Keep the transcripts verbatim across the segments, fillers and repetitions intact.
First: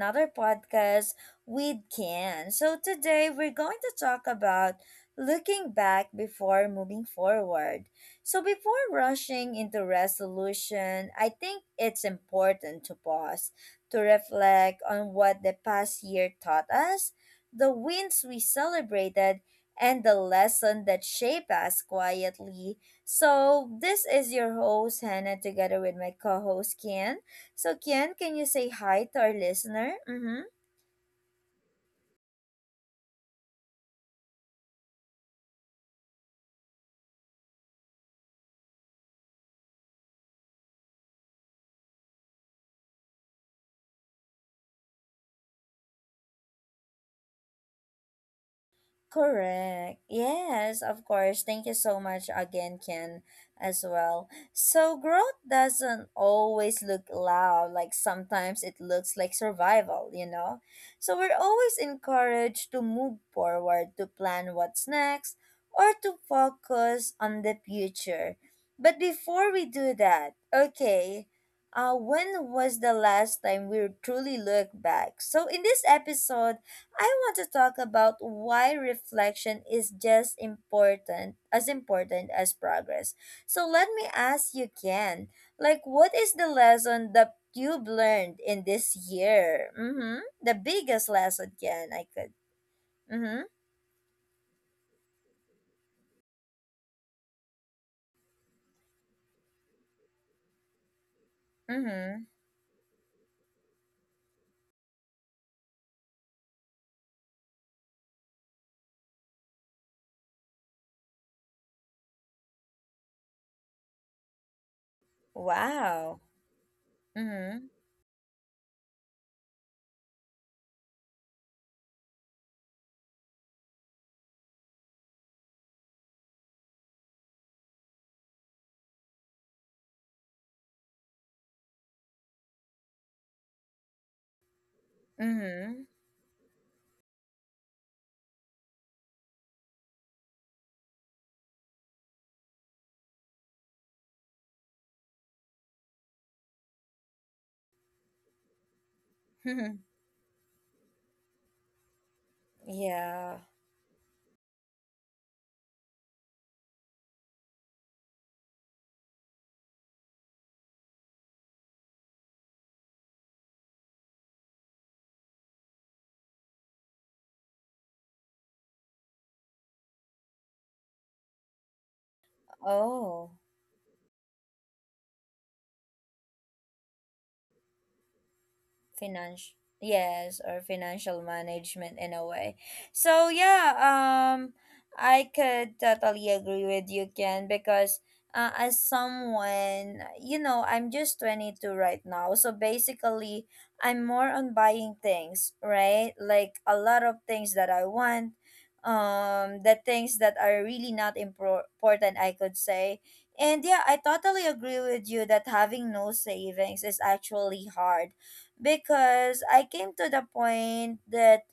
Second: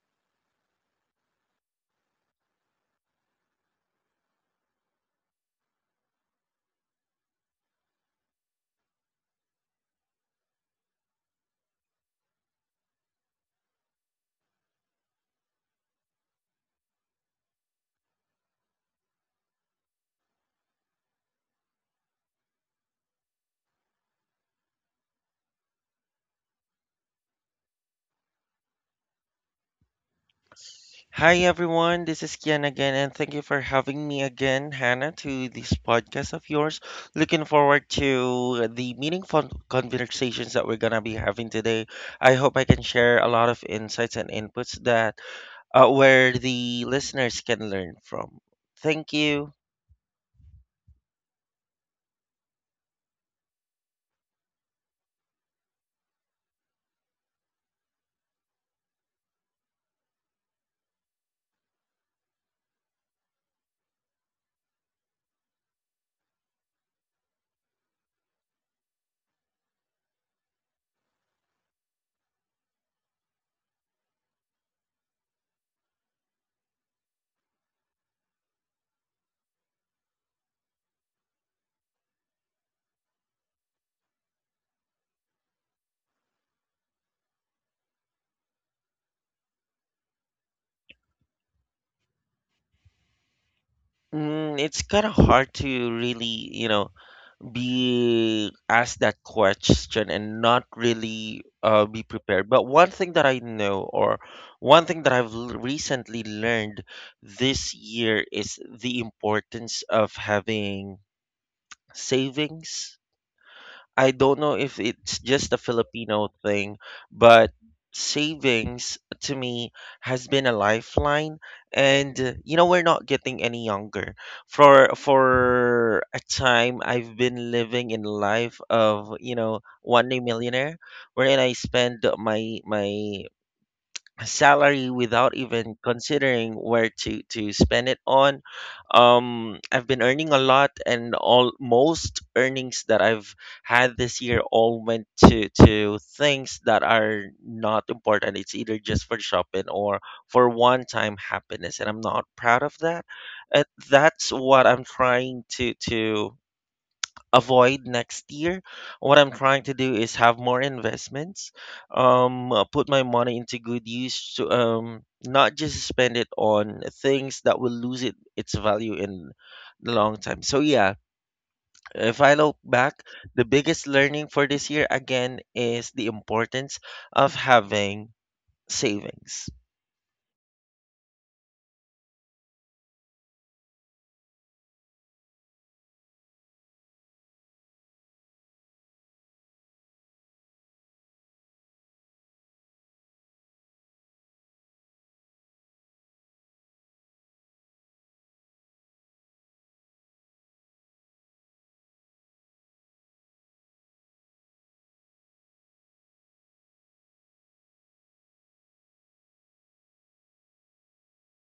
another podcast with Ken. So today we're going to talk about looking back before moving forward. So before rushing into resolution, I think it's important to pause, to reflect on what the past year taught us, the wins we celebrated, and the lesson that shaped us quietly. So this is your host Hannah together with my co-host Ken. So, Kian, can you say hi to our listener? Mm-hmm. Hi everyone, this is Kian again, and thank you for having me again, Hannah, to this podcast of yours. Looking forward to the meaningful conversations that we're gonna be having today. I hope I can share a lot of insights and inputs that uh, where the listeners can learn from. Thank you. Correct. Yes, of course. Thank you so much again, Ken, as well. So, growth doesn't always look loud. Like, sometimes it looks like survival, you know? So, we're always encouraged to move forward, to plan what's next, or to focus on the future. But before we do that, okay, uh, when was the last time we truly looked back? So, in this episode, I want to talk about why reflection is just important as important as progress. So let me ask you, Ken, like what is the lesson that you've learned in this year? Mm-hmm. The biggest lesson, Ken, I could. Mm-hmm. Mm, it's kind of hard to really, you know, be asked that question and not really uh, be Mm-hmm. prepared. But one thing that I know, or one thing that I've l- recently learned this year, is the importance of having savings. I don't know if it's just a Wow. Filipino thing, but Mm-hmm. savings to me has been a lifeline, and uh, you know, we're not getting any younger. For for a time, I've been living in life of, you know, one day millionaire, wherein I spend my my salary without even Mm-hmm. considering where to to spend it on. um I've been earning a lot, and all most earnings that I've had this year all went to to things that are not important. It's either just for shopping or for one time happiness, and I'm not proud of that. Yeah. uh, that's what I'm trying to to avoid next year. What I'm trying to do is have more investments, um, uh, put my money into good use to, um, not just spend it on things that will lose it its value in the long time. So yeah, if I look back, Oh. the biggest learning for this year again is the importance of having savings. Financial, yes, or financial management in a way. So yeah, um, I could totally agree with you, Ken, because uh, as someone, you know, I'm just twenty-two right now. So basically I'm more on buying things, right? Like a lot of things that I want, um, the things that are really not impor- important, I could say. And yeah, I totally agree with you that having no savings is actually hard because I came to the point that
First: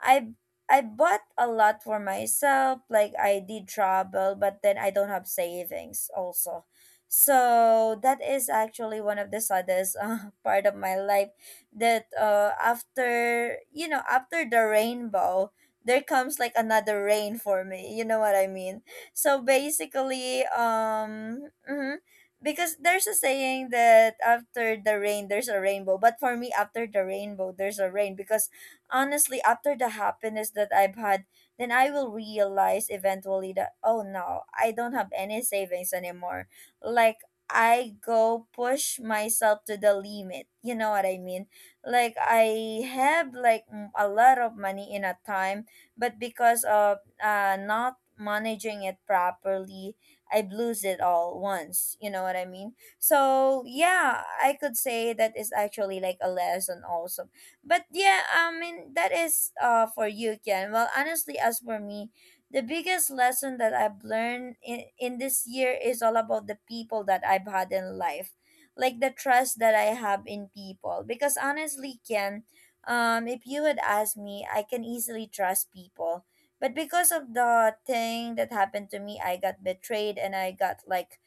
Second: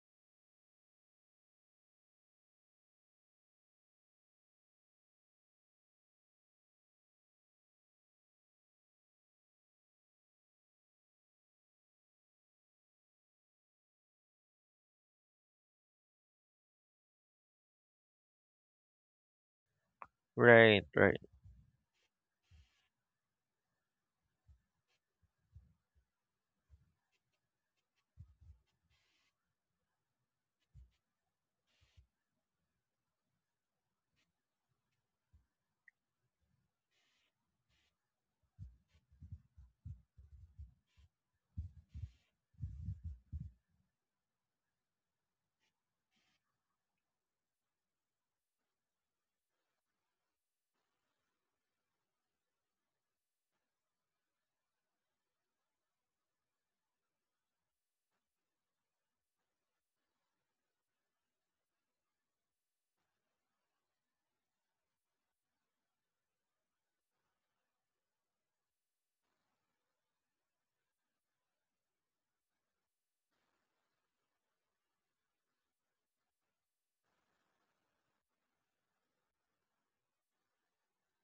I I bought a lot for myself. Like I did travel, but then I don't have savings also. So that is actually one of the saddest uh, part of my life. That, uh, after, you know, after the rainbow, there comes like another rain for me. You know what I mean? So basically, Right, right, um, mhm, because there's a saying that after the rain there's a rainbow, but for me after the rainbow there's a rain, because honestly after the happiness that I've had, then I will realize eventually that, oh no, I don't have any savings anymore. Like I go push myself to the limit, you know what I mean? Like I have like mm, a lot of money in a time, but because of, uh not managing it properly, I'd lose it all once. You know what I mean? So yeah, I could say that is actually like a lesson also. But yeah, I mean that is uh for you, Ken. Well, honestly, as for me, the biggest lesson that I've learned in, in this year is all about the people that I've had in life. Like the trust that I have in people. Because honestly, Ken, um, if you would ask me, I can easily trust people, but because of the thing that happened to me, I got betrayed and I got, like,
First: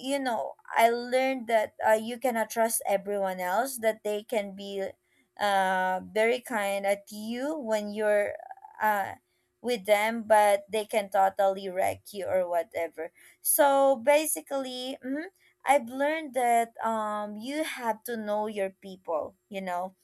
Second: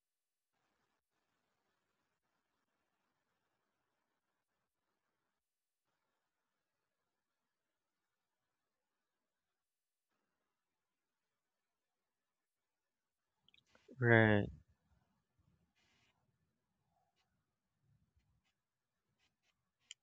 you know, I learned that, uh, you cannot trust everyone else, that they can be, uh, very kind at you when you're, uh, with them, but they can totally wreck you or whatever. So right, basically, mhm, I've learned that, um, you have to know your people, you know,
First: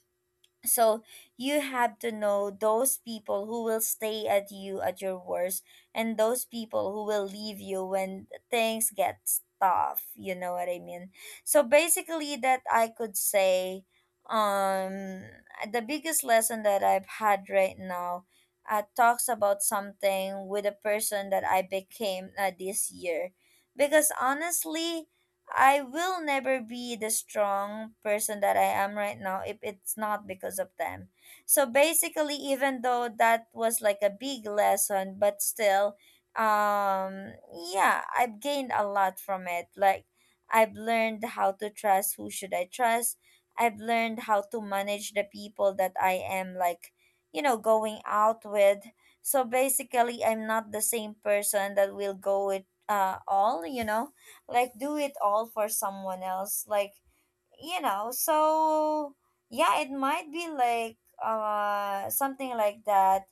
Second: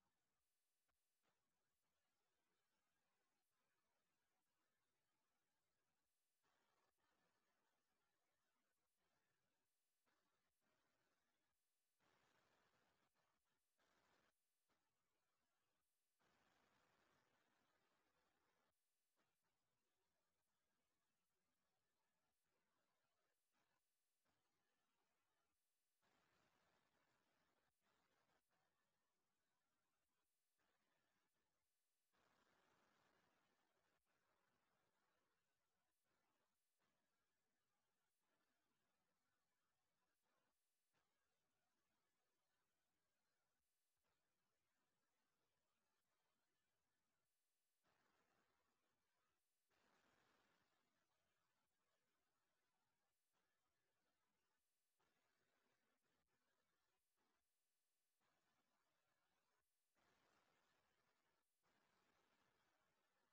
so you have to know those people who will stay at you at your worst and those people who will leave you when things get tough, you know what I mean? So basically that I could say, um, the biggest lesson that I've had right now, uh, talks about something with a person that I became, uh, this year, because honestly I will never be the strong person that I am right now if it's not because of them. So basically, even though that was like a big lesson, but still, um, yeah, I've gained a lot from it. Like, I've learned how to trust who should I trust. I've learned how to manage the people that I am, like, you know, going out with. So basically, I'm not the same person that will go with, uh all, you know, like do it all for someone else, like, you know, so yeah, it might be like, uh something like that,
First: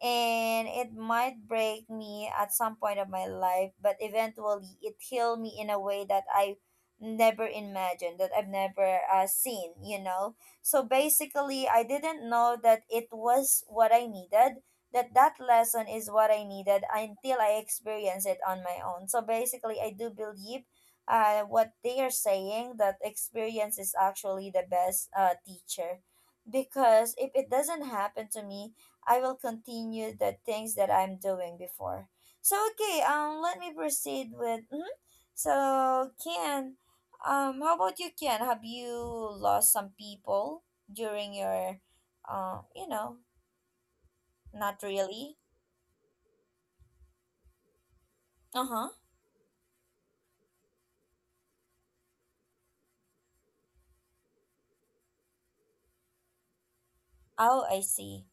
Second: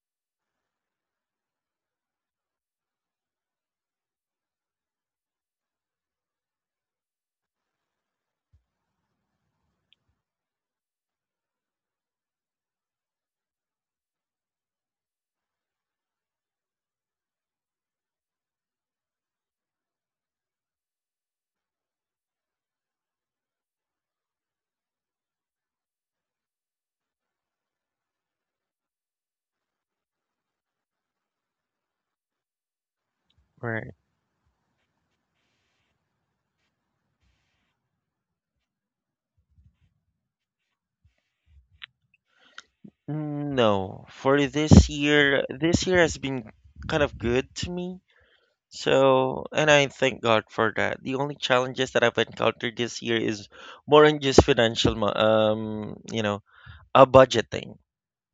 and it might break me at some point of my life, but eventually it healed me in a way that I never imagined, that I've never, uh, seen, you know. So basically I didn't know that it was what I needed, that that lesson is what I needed until I experienced it on my own. So basically I do believe, uh, what they are saying, that experience is actually the best, uh, teacher, because if it doesn't happen to me, I will continue the things that I'm doing before. So okay, um, let me right. proceed with mhm. So, Ken, um, how about you, Ken, have you lost some people during your, uh you know. No, for Not this really. year, this year has been kind of good to me. Uh-huh. So, and I thank God for that. The only challenges that I've encountered this year is more than just financial, mo- um, you know, uh, Oh, budgeting. I see.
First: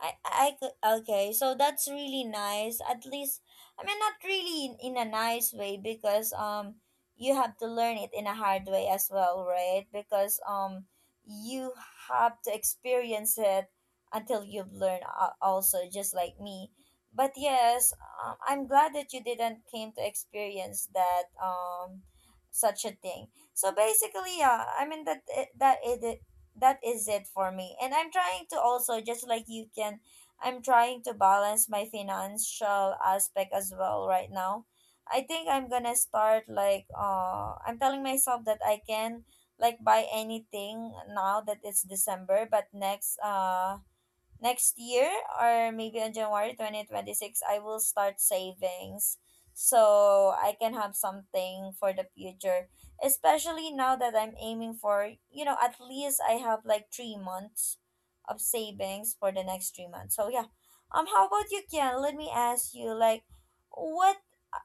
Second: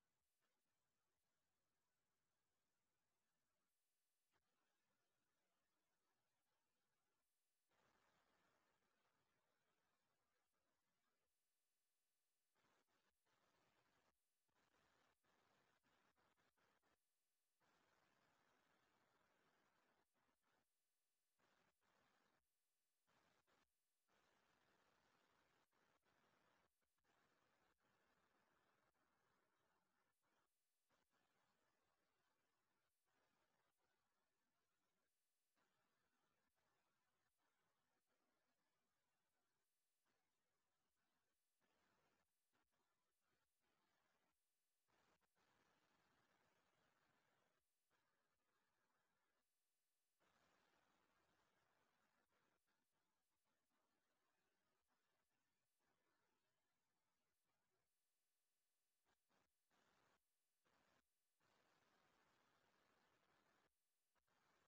I, I could. Okay, so that's really nice. At least, I mean, not really in, in a nice way, because, um, you have to learn it in a hard way as well, right? Because, um, you have to experience it until you've learned a- also, just like me. But yes, um, I'm glad that you didn't came to experience that, um, such a thing. So basically, yeah, I mean that, eh, that it that is it for me. And I'm trying to also, just like you can, I'm trying to balance my financial aspect as well right now. I think I'm gonna start like, uh I'm telling myself that I can like buy anything now that it's December, but next, uh next year or maybe on January twenty twenty-six I will start savings, so I can have something for the future, especially now that I'm aiming for, you know, at least I have like three months of savings for the next three months. So yeah, um, how about you, Kian? Let me ask you, like, what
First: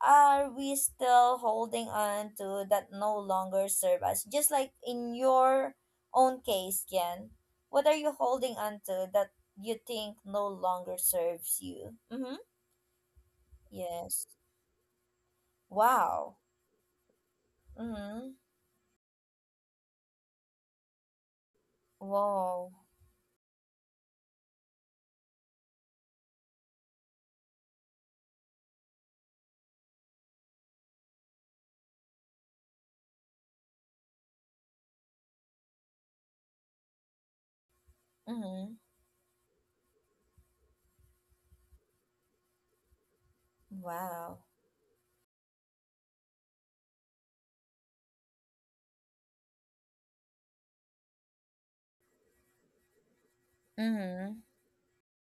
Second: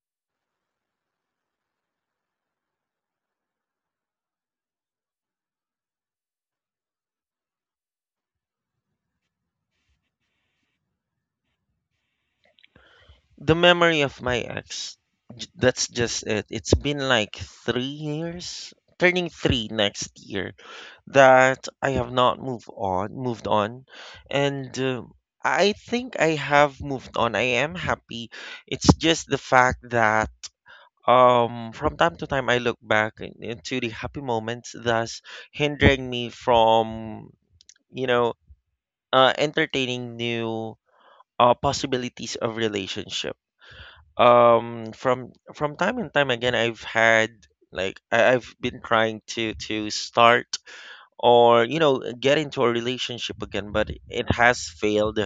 are we still holding on to that no longer serve us? Just like in your own case, Kian, what are you holding on to that you think no longer serves you? Mm-hmm. The memory of Yes. my ex, j- that's just Wow. it. It's been like three Mm-hmm. years, turning three next year, that I have not moved Wow. on, moved on, and uh, I think I have moved on. I am happy. It's just the fact that, Um, from time to time, I look back in- into the happy moments, thus hindering me from, you know, Mm-hmm. uh, entertaining new uh, possibilities of relationship. Wow. Um, from from time and time again, I've had, like, I, I've been trying to to start, or, you know, get into a relationship again, but it Mm-hmm. has failed,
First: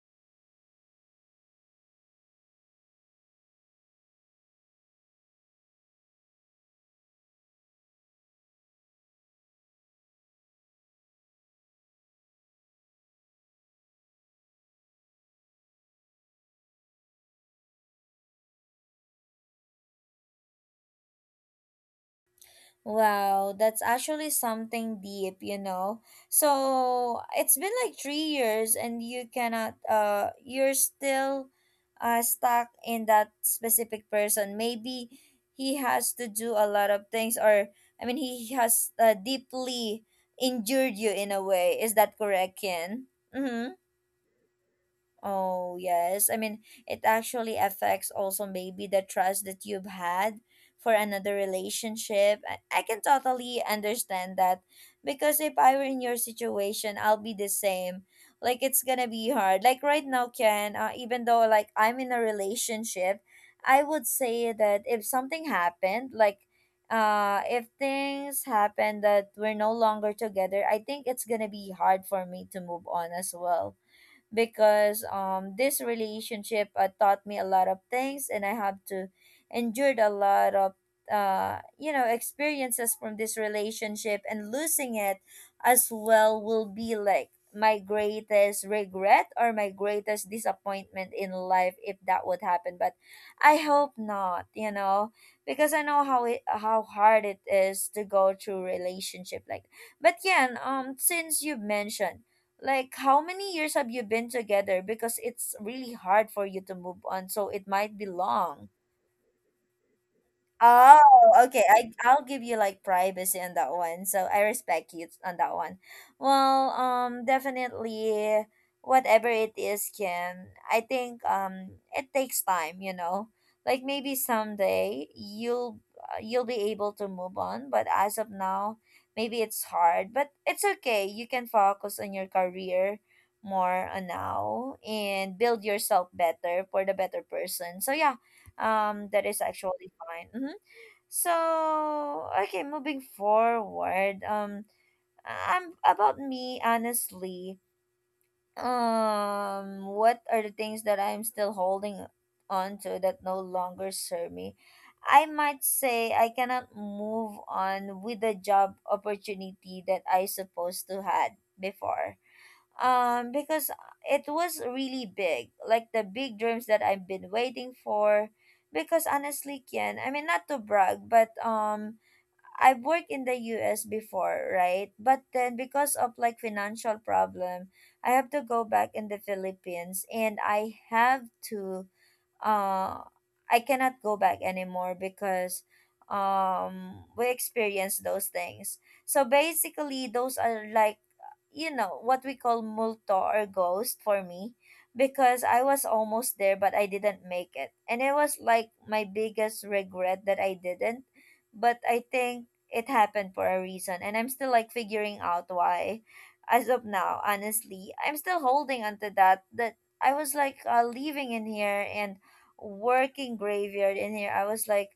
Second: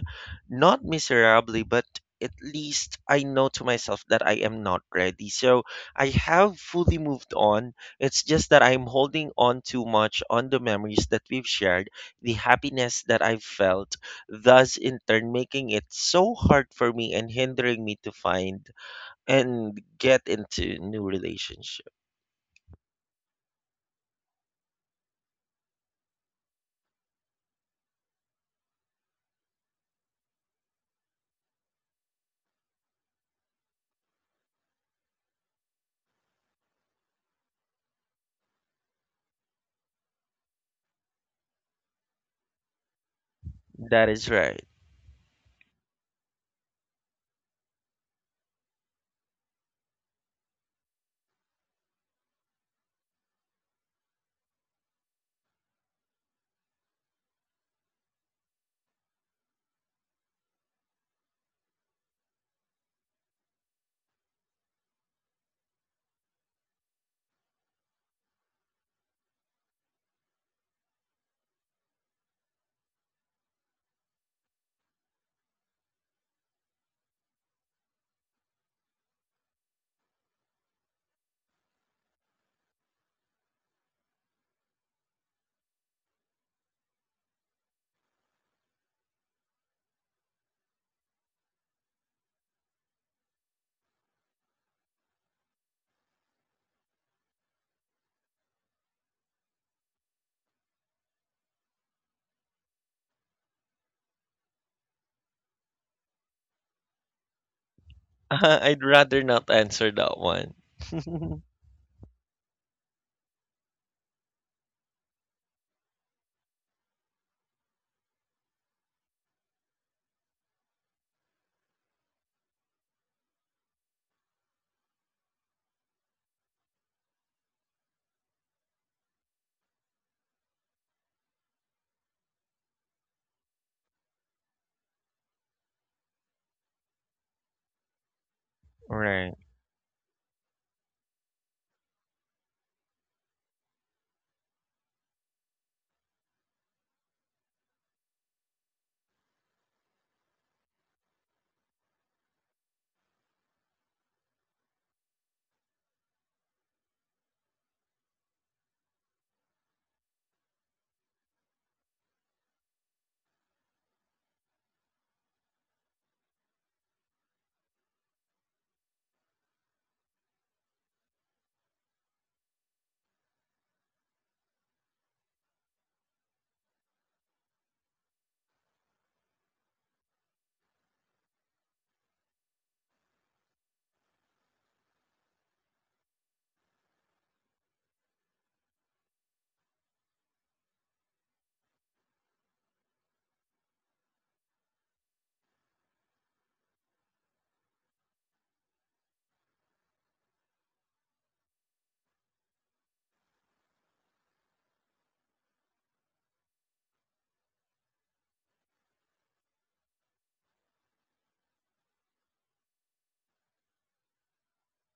not miserably, but at least I know to myself that I am not ready. So I have fully moved on. It's just that I'm holding on too much on the memories that we've shared, the happiness that I've felt, thus in turn making it so hard for me and hindering me to find and get into new relationship. Wow, that's actually something deep, you know. So it's been like three years, and you cannot, uh, you're still, uh, stuck in that specific person. Maybe he has to do a lot of things, or I mean, he has, uh, deeply injured you in a way. Is that correct, Ken? Mm-hmm. That is right. Oh, yes. I mean, it actually affects also maybe the trust that you've had for another relationship. I I can totally understand that, because if I were in your situation, I'll be the same. Like, it's gonna be hard. Like, right now, Ken, uh, even though like I'm in a relationship, I would say that if something happened, like, uh, if things happen that we're no longer together, I think it's gonna be hard for me to move on as well, because, um, this relationship, uh, taught me a lot of things, and I have to endured a lot of, uh you know, experiences from this relationship, and losing it as well will be like my greatest regret or my greatest disappointment in life if that would happen. But I hope not, you know, because I know how it, how hard it is to go through relationship, like, but yeah, um, since you mentioned, like, how many years have you been together, because it's really hard for you to move on, so it might be long. I'd rather not answer that one. Oh, okay. I I'll give you like privacy on that one. So I respect you on that one. Well, um, definitely, whatever it is, Kim. I think, um, it takes time. You know, like maybe someday you'll, uh, you'll be able to move on, but as of now, maybe it's hard. But it's okay. You can focus on your career more on now, and build yourself better for the better person. So yeah, um, that Right. is actually fine. Hmm. So okay, moving forward, um, I'm about me honestly. Um, what are the things that I'm still holding on to that no longer serve me? I might say I cannot move on with the job opportunity that I supposed to had before, um, because it was really big, like the big dreams that I've been waiting for, because honestly, Kian, I mean, not to brag, but, um, I've worked in the U S before, right? But then because of like financial problem, I have to go back in the Philippines, and I have to, uh I cannot go back anymore because, um, we experienced those things. So basically those are like, you know, what we call multo or ghost for me, because I was almost there but I didn't make it. And it was like my biggest regret that I didn't. But I think it happened for a reason, and I'm still like figuring out why as of now. Honestly, I'm still holding on to that, that I was like uh, living in here and working graveyard in here. I was like,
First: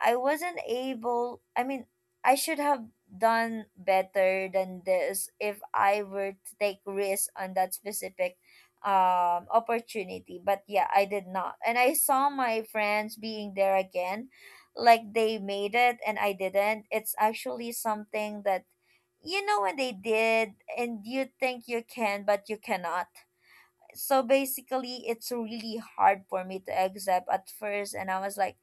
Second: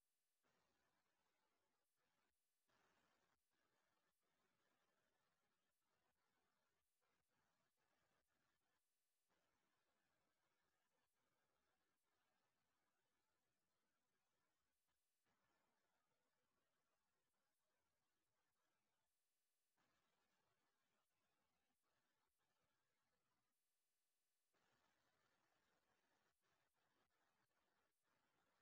I wasn't able. I mean, I should have done better than this if I were to take risk on that specific um opportunity. But yeah, I did not. And I saw my friends being there again, like they made it and I didn't. It's actually something that you know when they did and you think you can but you cannot. So basically, it's really hard for me to accept at first, and I was like,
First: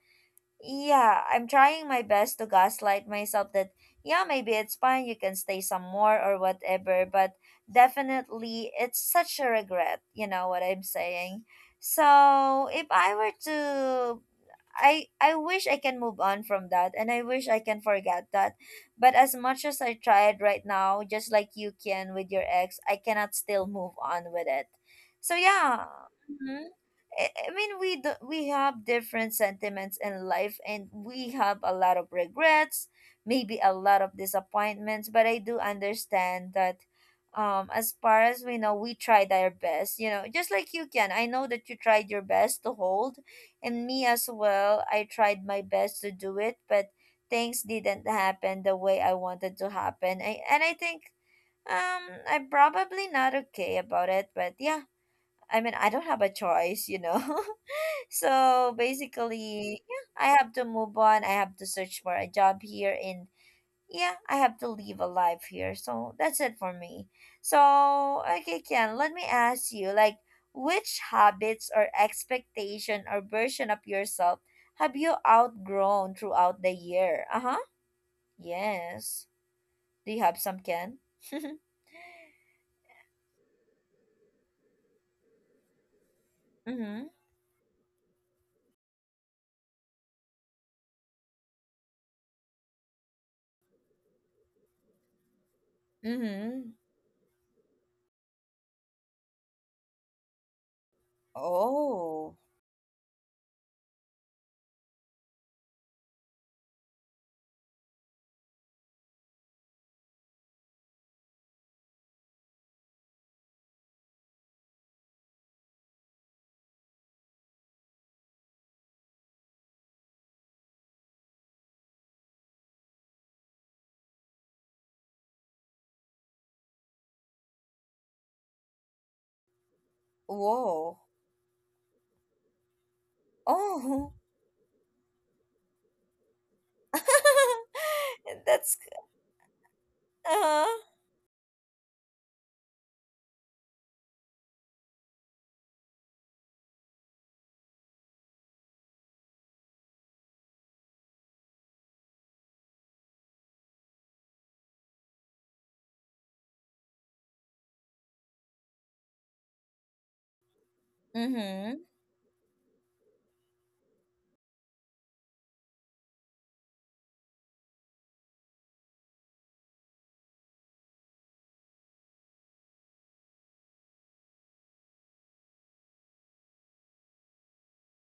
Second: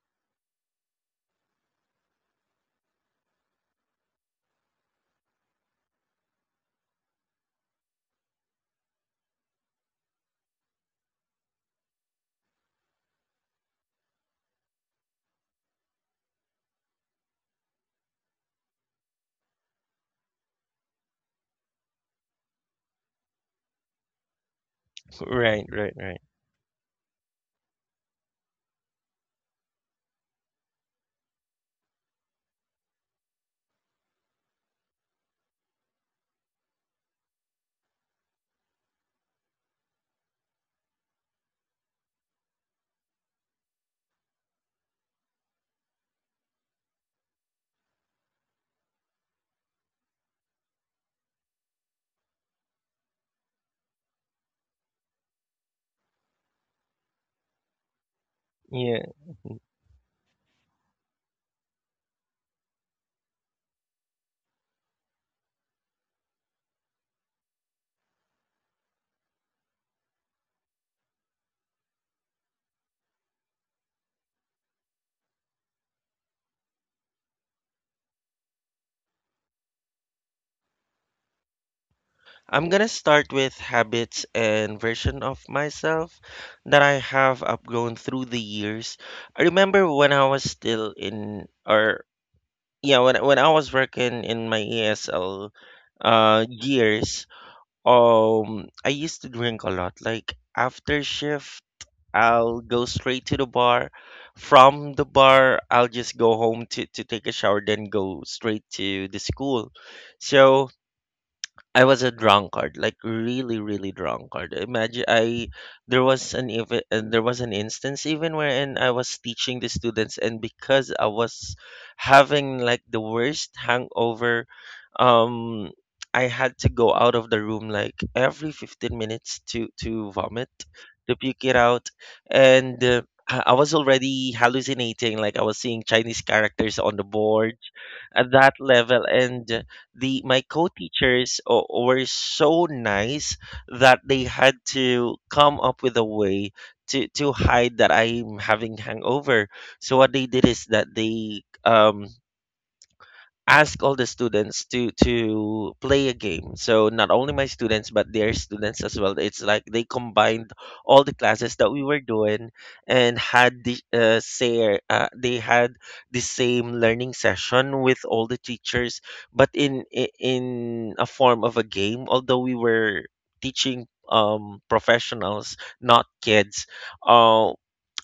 yeah, I'm trying my best to gaslight myself that, yeah, maybe it's fine, you can stay some more or whatever, but definitely it's such a regret, you know what I'm saying? So, if I were to I I wish I can move on from that, and I wish I can forget that. But as much as I tried right now, just like you can with your ex, I cannot still move on with it. So Right, yeah. right, right. I I mean, we do, we have different sentiments in life, and we have a lot of regrets, maybe a lot of disappointments. But I do understand that, um, as far as we know, we tried our best. You know, just like you can. I know that you tried your best to hold, and me as well. I tried my best to do it, but things didn't happen the way I wanted to happen. I, and I think, um, I'm probably not okay about it. But yeah, I mean, I don't have a choice. You know. So Yeah. basically, yeah, I have to move on. I have to search for a job here, and yeah, I have to live a life here. So that's it for me. So okay, Ken, let me ask you, like, which habits or expectation or version of yourself have you outgrown throughout the year? Uh huh. Yes. Do you have some, Ken? Mm-hmm. I'm gonna start with habits and version of myself that I have outgrown through the years. I remember when I was still in, or yeah, when when I was working in my E S L uh Mm-hmm. years, um I used to drink a lot. Like after shift, Oh. I'll go straight to the bar. From the bar, I'll just go home to, to take a shower, then go straight to the school. So I was a drunkard, like really, really drunkard. Imagine I there was an even and there was an instance even wherein I was teaching the students, and because I was having like the worst hangover, um, I had to go out of the room like every fifteen minutes to to vomit, Whoa. to puke it out, and. Uh, I I was Oh. already hallucinating, like I was seeing Chinese characters on the board at that That's level, and the my Uh-huh. co-teachers o- were so nice that they had to come up with a way to to hide that I'm having hangover. So what they did is that they um ask all the students to to play a game, so not only my students but their students as well. It's like they combined all the classes that Mm-hmm. we were doing, and had the uh, say uh, they had the same learning session with all the teachers, but in i- in a form of a game. Although we were teaching um professionals, not kids, uh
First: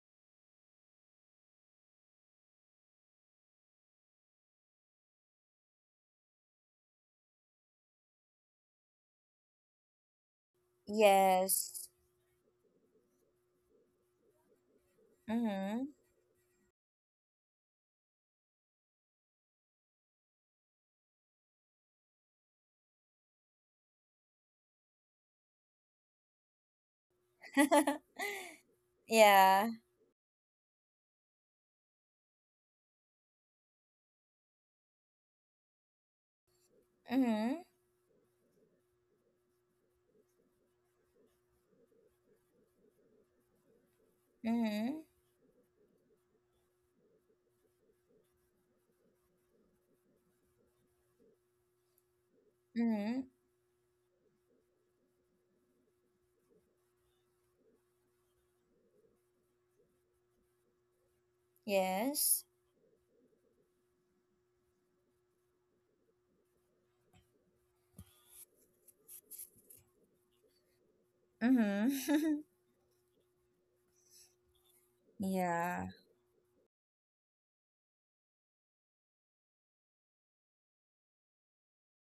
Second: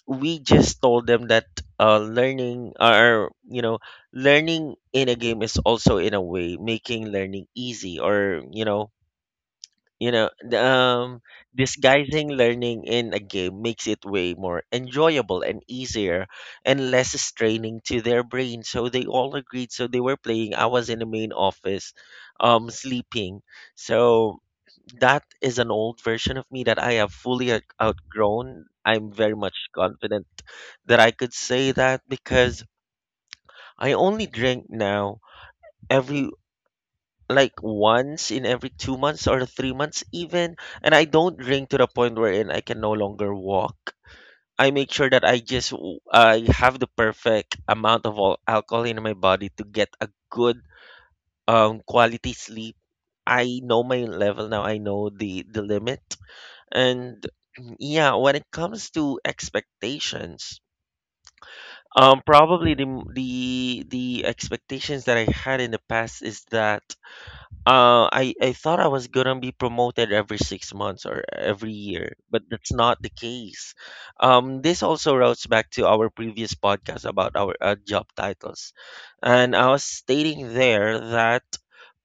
we just told them that, uh, learning, or, you know, learning in a game is also in a way making learning easy, or, you know, you know, the, um, Yes. disguising learning in a game makes it way more enjoyable and Mm-hmm. easier and less straining to their brain. So they all agreed. So they were playing. I was in the main office, um, sleeping. So that is an old version of me that I have fully out- outgrown. I'm very much Yeah. confident that I could say that because I only drink now every Mm-hmm. like once in every two months or three months even, and I don't drink to the point wherein I can no longer walk. I make Mm-hmm. sure that I just w- I have the perfect amount of al- alcohol in my body to get a good um quality sleep. Mm-hmm. I know my level now, I know the the limit. And yeah, when it comes to expectations, um Yes. probably the m- the the expectations that I had in the past is that, uh, I I thought I was gonna be promoted every six months or every year, Mm-hmm. but that's not the case. Um, this also routes back to Yeah. our previous podcast about our uh, job titles, and I was stating there that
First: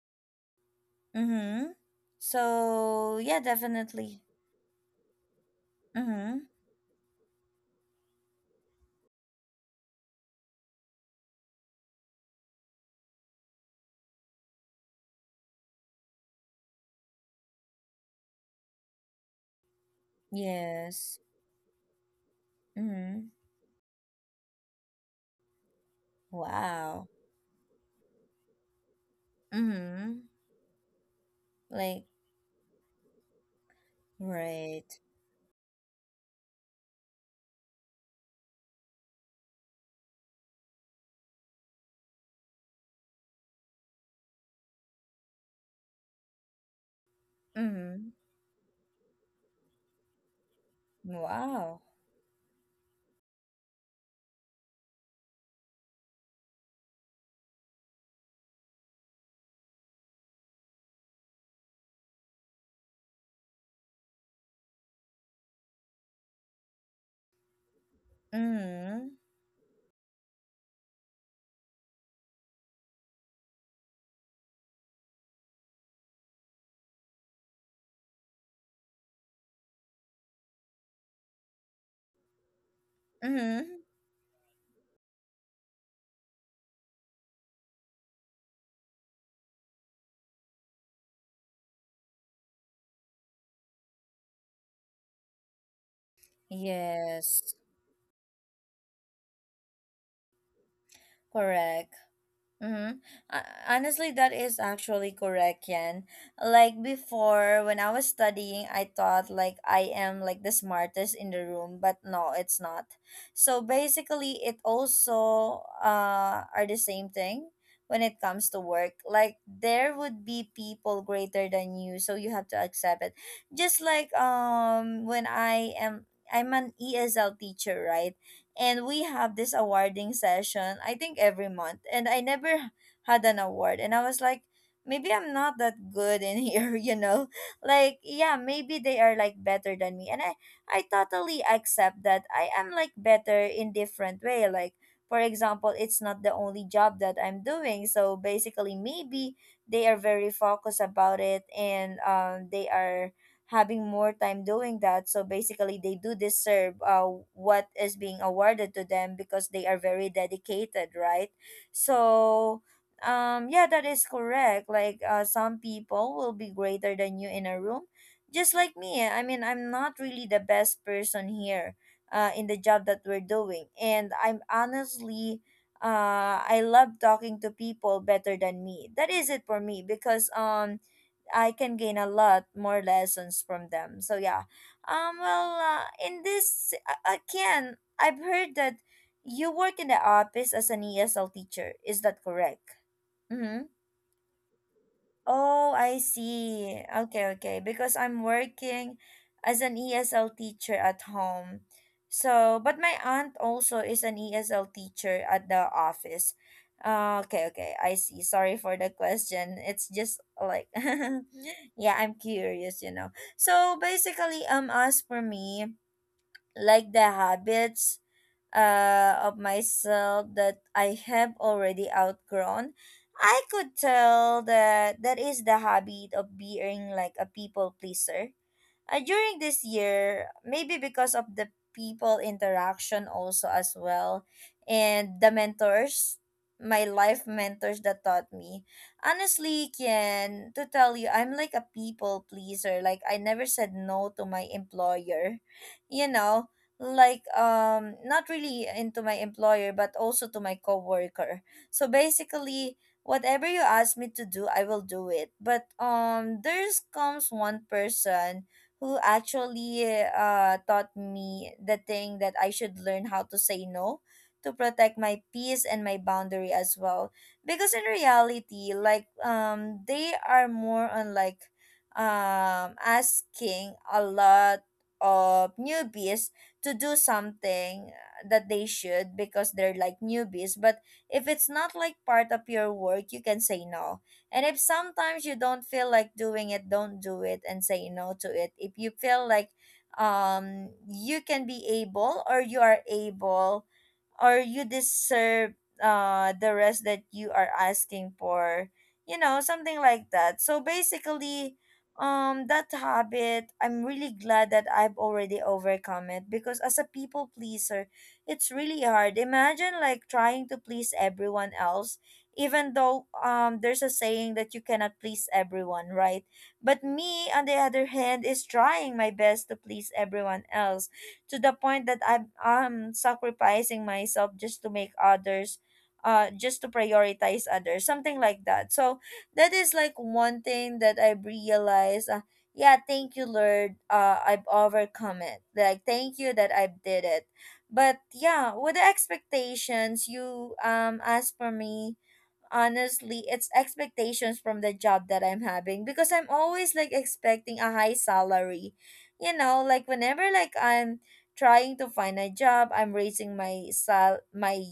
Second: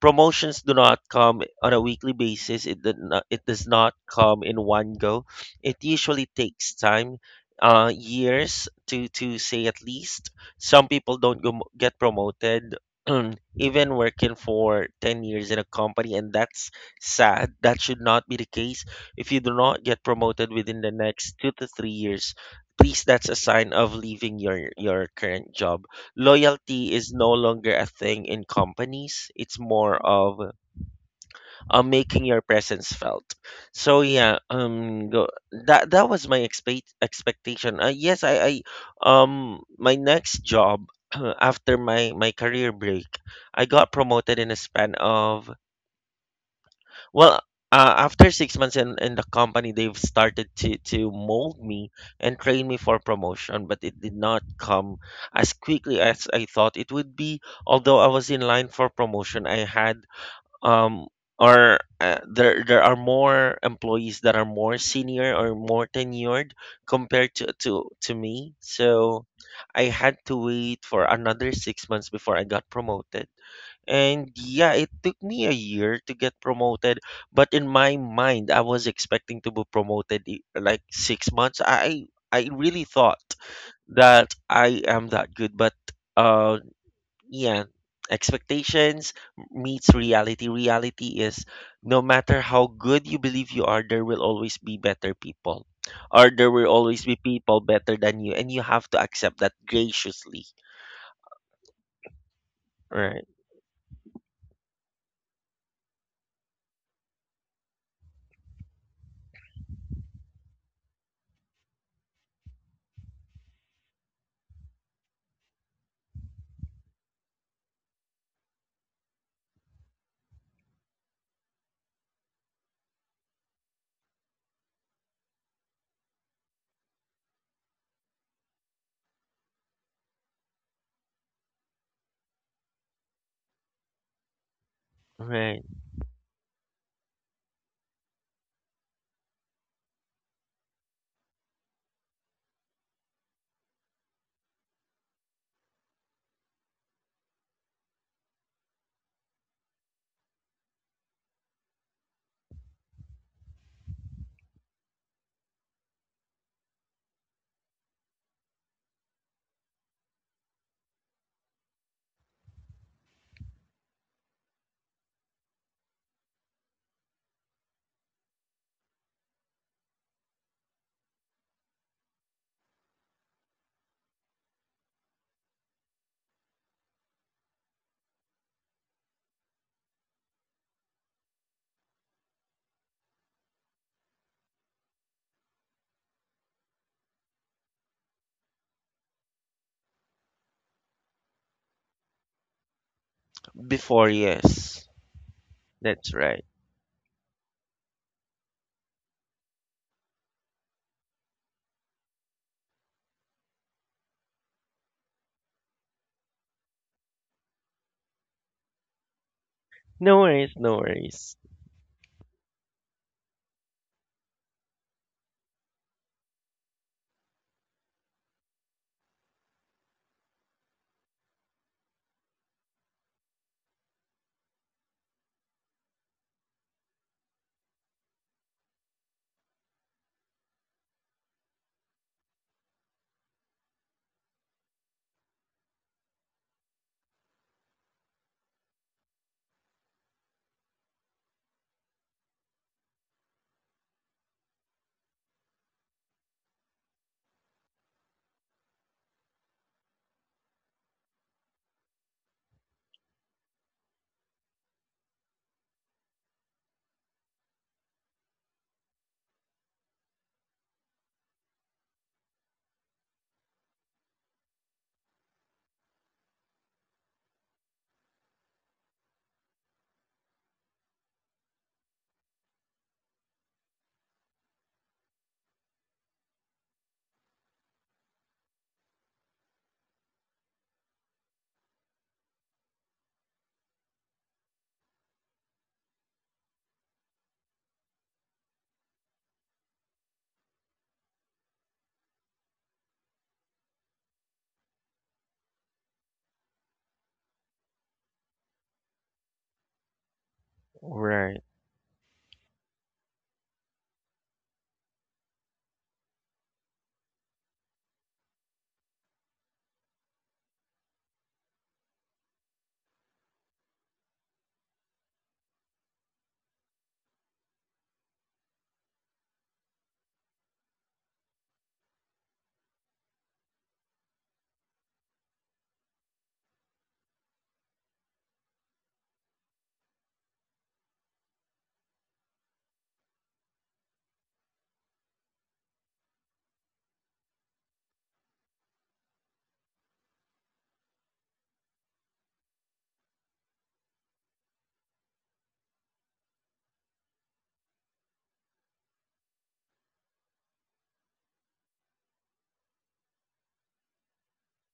promotions do not come Mm-hmm. on a weekly basis. It did So not, yeah, it does not definitely. come in one go. It usually Mm-hmm. takes time, uh, years to to say at least. Some people don't go, get promoted. even working for ten years in a company, and that's sad. That should not be the case. If you do not get promoted within the Yes. next two to three years, please, Mm-hmm. that's a sign of leaving your your current job. Loyalty Wow. is no longer a thing in companies. It's more Mm-hmm. of uh, Like making your presence felt. So yeah, right. um, go, that that was my expect expectation. Uh, yes, I, I um my next job after my my career break, I got promoted in a span of, well. Uh, Mm-hmm. after six months in, in the company, they've started to, to mold Wow. me and train me for promotion, but it did not come as quickly as I thought it would be. Although I was in line for promotion, I had, um are uh, there there are more employees that are more senior or more tenured compared to to to me. Mm-hmm. So I had to wait for another six months before I got promoted, and yeah, it took me a year to get promoted. But in my mind, I was expecting to be promoted i- like six months. i I really thought Mm-hmm. that I am that good. But uh yeah, expectations meets reality. Reality is no matter how good you believe you are, there will always be better people, or there will always be Yes. people better than you, and you have to accept that graciously. Correct. Mm-hmm. Right, Uh, honestly, that is actually correct, Yan. Like before, when I was studying, I thought like I am like the smartest in the room, but no, it's not. So basically, it also uh are the same thing when it comes to work. Like there would be people greater than you, so you have to accept it. Just like um when I am I'm an E S L teacher, right? And we have this awarding session I think every month, and I never had an award, and I was like, maybe I'm not right. that good in here. You know, like yeah, maybe they are like better than me, and i i totally accept that I am like better in different way. Like for example, it's not the only job that I'm doing, so basically maybe they are very focused about it, and um, they are having more time doing that. So basically, they do deserve uh, what is being awarded to them because they are very dedicated, right? So, um, yeah, that is correct. Like, uh, some people will be greater than you in a room, just like me. Eh. I mean, I'm not really the best person here. Uh, in the job that we're doing, and I'm honestly uh, I love talking to people better than me. That is it for me because um I can gain a lot more lessons from them. So yeah, um, well, uh, in this a- again, I've heard that you work in the office as an E S L teacher. Is that correct? Mm-hmm. Before, yes, Oh, I that's right. see. Okay, okay. Because I'm working as an E S L teacher at home. So, but my aunt also is an E S L teacher at the office. Uh, okay, okay. I see. Sorry for the question. It's No just worries, like no worries. yeah, I'm curious, you know. So, basically, um as for me, like the habits uh, of myself that I have already outgrown, I could tell that that is the habit of being like a people pleaser uh, during this year, maybe because of the people interaction also as well, and the mentors, my life mentors that taught me. Honestly, Ken, to tell you, I'm like a people pleaser. Like I never said no to my employer, you know. Like um not really into my employer but also to my coworker. So basically whatever you ask me to do, I will do it. But um there's comes one person who actually uh, taught me the thing that I should learn how to say no to protect my peace and my boundary as well. Because in reality, like um, they are more on like um asking a lot of newbies to do something that they should because they're like newbies, but if it's not like part of your work, you can say no. And if sometimes you don't feel like doing it, don't do it and say no to it. If you feel like um you can be able or you are able or you deserve uh the rest that you are asking for, you know, something like that. So Right, basically, um that habit, I'm really glad that I've already overcome it, because as a people pleaser, it's really hard. Imagine like trying to please everyone else, even though um there's a saying that you cannot please everyone, right? But me on the other hand is trying my best to please everyone else, to the point that I'm I'm sacrificing myself just to make others uh just to prioritize others, something like that. So that is like one thing that I realized. uh, yeah, thank you Lord, uh I've overcome it, like thank you that I did it. But yeah, with the expectations you um asked for me, honestly it's expectations from the job that I'm having, because I'm always like expecting a high salary, you know, like whenever like I'm trying to find a job, I'm raising my sal my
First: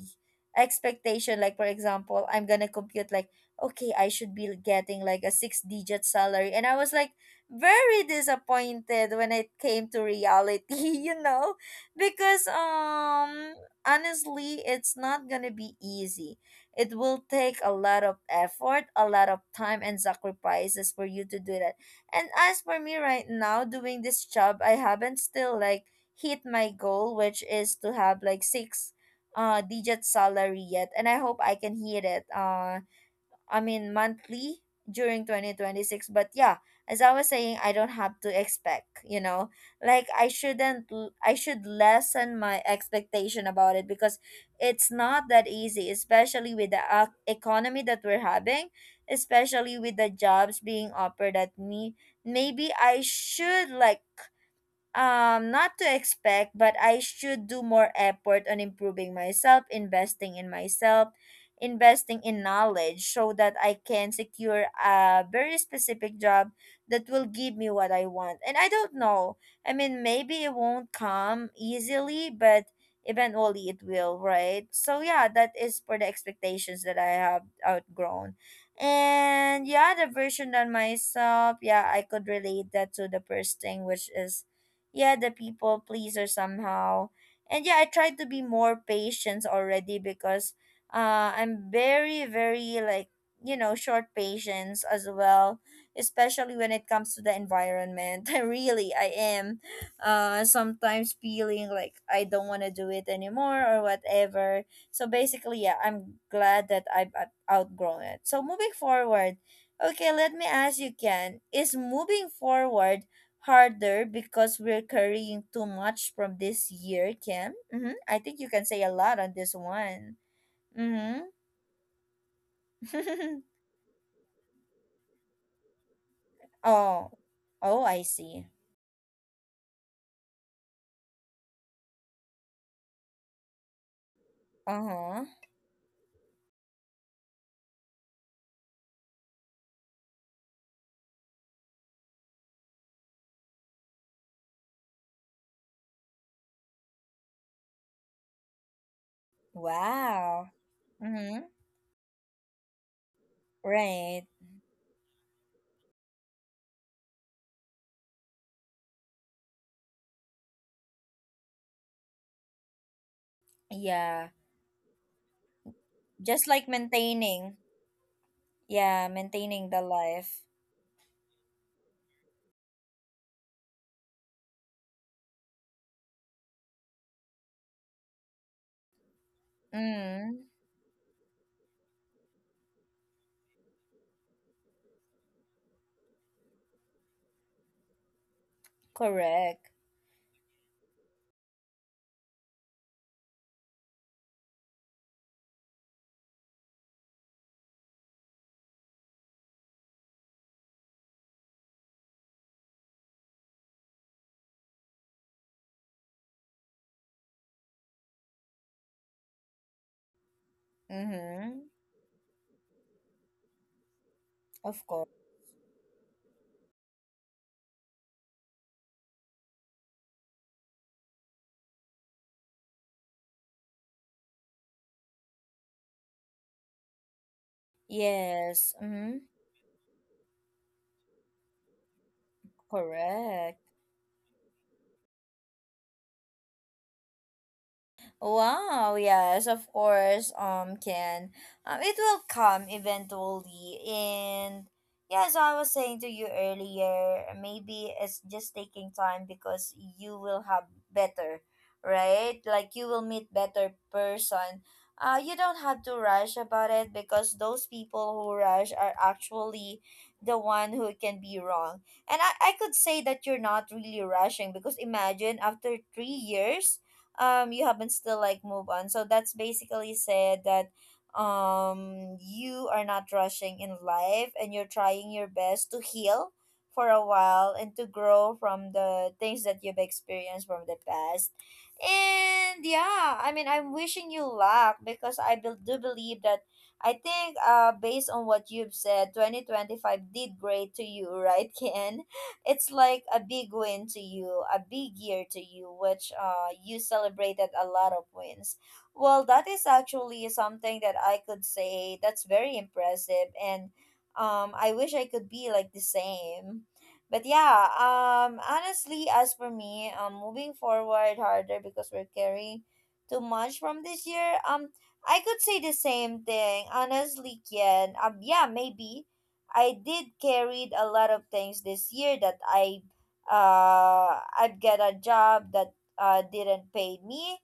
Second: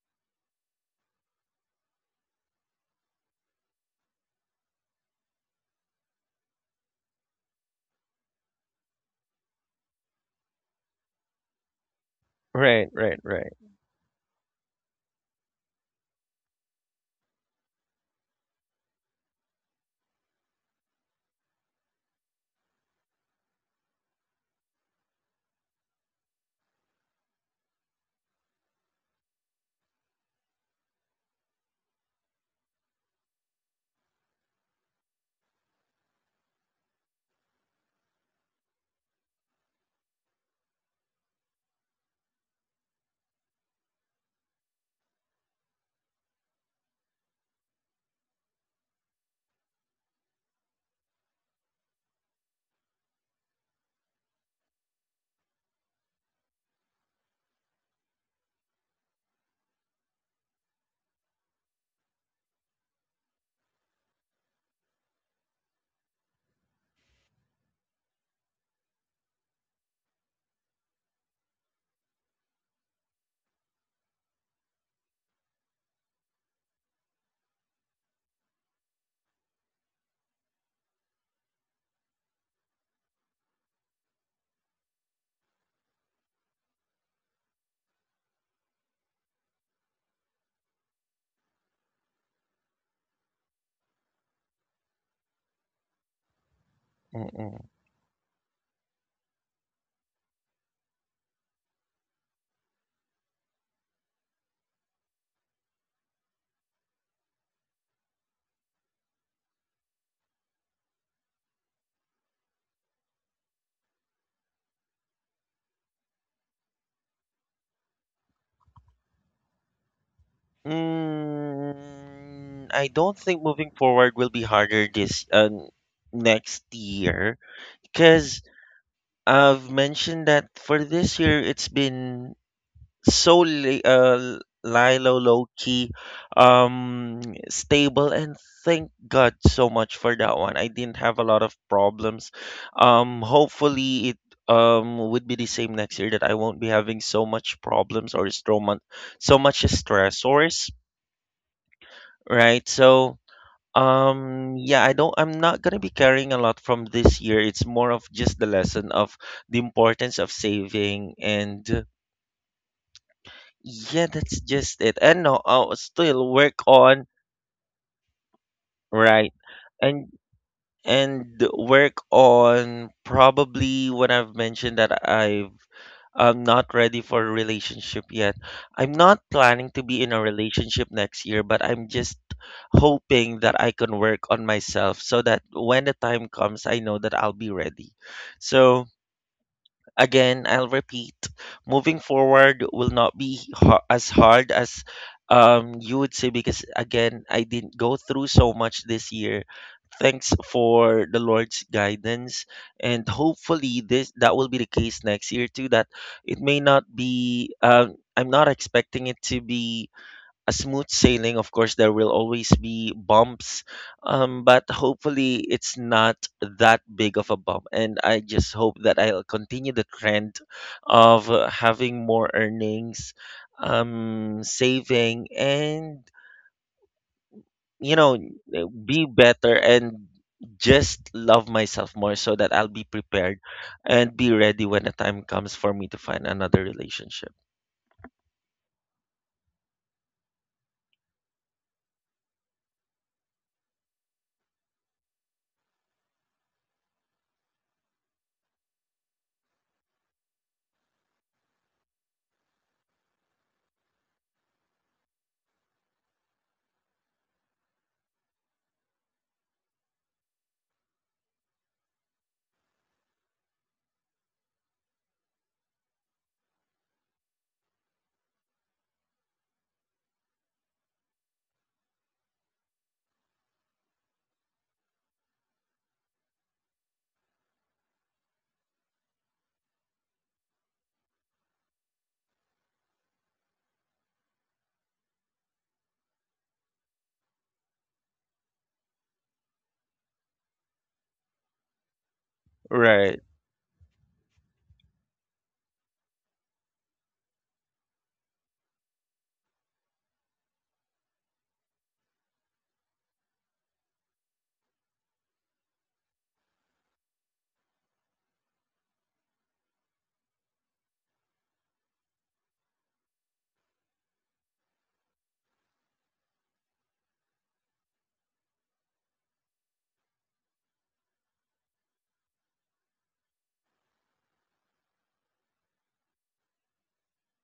expectation. Like for example, I'm gonna compute like, okay, I should be getting like a six digit salary, and I was like very disappointed when it came to reality. You know, because right, right, right. um honestly it's not gonna be easy. It will take a lot of effort, a lot of time and sacrifices for you to do that. And as for me right now doing this job, I haven't still like hit my goal, which is to have like six uh digit salary yet, and I hope I can hit it. Uh, I mean monthly, during twenty twenty-six. But yeah, as I was saying, I don't have to expect, you know, like I shouldn't l- I should lessen my expectation about it, because it's not that easy, especially with the ac economy that we're having, especially with the jobs being offered at me. Maybe I should like um not to expect, but I should do more effort on improving myself, investing in myself, investing in knowledge, so that I can secure a very specific job that will give me what I want. And I don't know, I mean maybe it won't come easily, but eventually it will, right? So yeah, that is for the expectations that I have outgrown. And yeah, the version on myself, yeah, I could relate that to the first thing, which is yeah, the people pleaser somehow. And yeah, I tried to be more patient already, because uh, I'm very, very like, you know, short patience as well, especially when it comes to the Mm-mm. environment. I really, I am uh, sometimes feeling like I don't want to do it anymore or whatever. So basically, yeah, I'm glad that I've out- outgrown it. So moving forward, okay, let me ask you, Ken, is moving forward harder because we're carrying too much from this year, Kim. Mm-hmm. I think you can say a lot on this one. Mm-hmm. Mm, I don't think moving forward will be harder this um, next Oh, year oh, I because see. I've mentioned that for this year, it's been so li- uh, Uh Lilo huh. low key, um, stable, and thank God so much for that one. I didn't have a lot of problems. Um, hopefully it um would be the same next year, that I won't be having so much problems, or so much so much Wow. stressors, Mm-hmm. right? So Right. um, yeah, I don't, I'm not gonna be carrying a lot from this year. It's more of just the lesson of the importance of saving, and uh, yeah, Yeah. that's just it. And no, I'll still Just work like on, maintaining. Yeah, right? maintaining the And life. and work on probably when I've mentioned that I've I'm not ready for a relationship yet. I'm not planning to be in a Mm. relationship next year, but I'm just hoping that I can work on myself so that when the time comes, I know that I'll be ready. So, Correct. again, I'll repeat, moving forward will not be ha- as hard as, um, you would say because, again, I didn't go through so much this year. Thanks for the Lord's guidance, and hopefully this that will be the case next year too. That it may not be. Um, I'm not expecting it to be a smooth sailing. Of Mm-hmm. course, there will always be bumps, um, but Of course. hopefully it's not that big of a bump. And I just hope that I'll continue the trend of uh, having more earnings, um, saving, and, you know, Yes. be Mm-hmm. better and just love myself more so that I'll be prepared Correct. and be ready when the time comes for me to find another relationship. Wow, yes, of course, um, Ken. Um, it will come eventually. And yeah, as I was saying to you earlier, maybe it's just taking time because you will have better, right? Like you will meet better person. Uh, you don't have to rush about it because those people who rush are actually the one who can be wrong. And I, I could say that you're not really rushing because imagine after three years um you haven't still like move on, so that's basically said that um you are not rushing in life and you're trying your best to heal for a while and to grow from the things that you've experienced from the past. And yeah, I mean, I'm wishing you luck because I bel do believe that I think uh based on what you've said, twenty twenty-five did great to you right, Ken? It's like Right. a big win to you, a big year to you, which, uh, you celebrated a lot of wins. Well, that is actually something that I could say that's very impressive. And um, I wish I could be like the same. But yeah, um, honestly, as for me, um, moving forward harder because we're carrying too much from this year. Um, I could say the same thing, honestly, Ken. Um, yeah, maybe I did carried a lot of things this year that I uh I've got a job that uh didn't pay me.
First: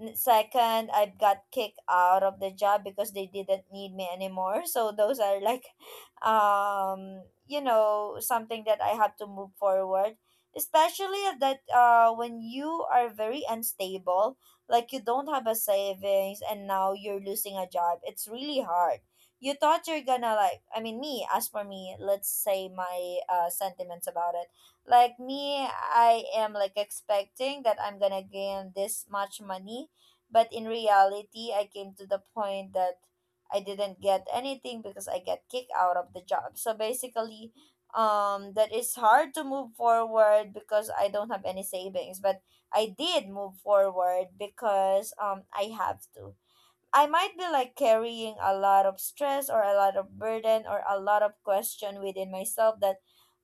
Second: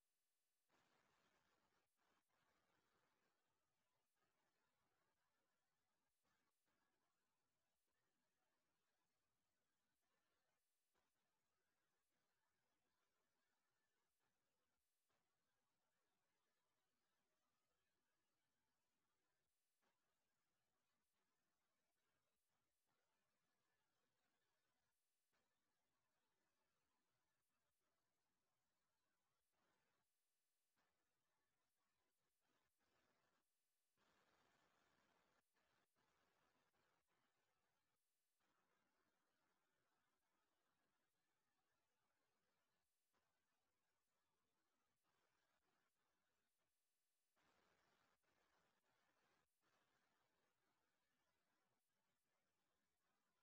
N- Second, I've got kicked out of the job because they didn't need me anymore. So those are like um you know something that I have to move forward. Especially that uh when you are very unstable, like you don't have a savings and now you're losing a job. It's really hard. You thought you're gonna like, I mean, me, as for me, let's say my, uh, sentiments about it, like me, I am like expecting that I'm gonna gain this much money, but in reality I came to the point that I didn't get anything because I get kicked out of the job. So basically, um that is hard to move forward because I don't have any savings, but I did move forward because um I have to. I might be like carrying a lot of stress or a lot of burden or a lot of question within myself that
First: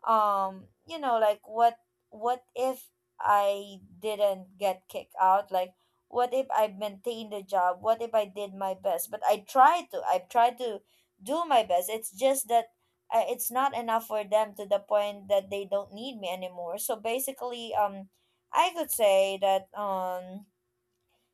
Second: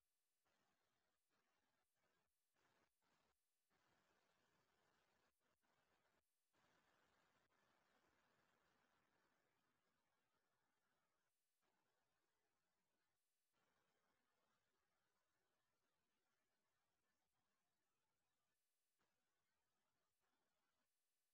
um you know like what what if I didn't get kicked out, like what if I maintained the job, what if I did my best? But I tried to I tried to do my best. It's just that uh, it's not enough for them to the point that they don't need me anymore. So basically, um I could say that, um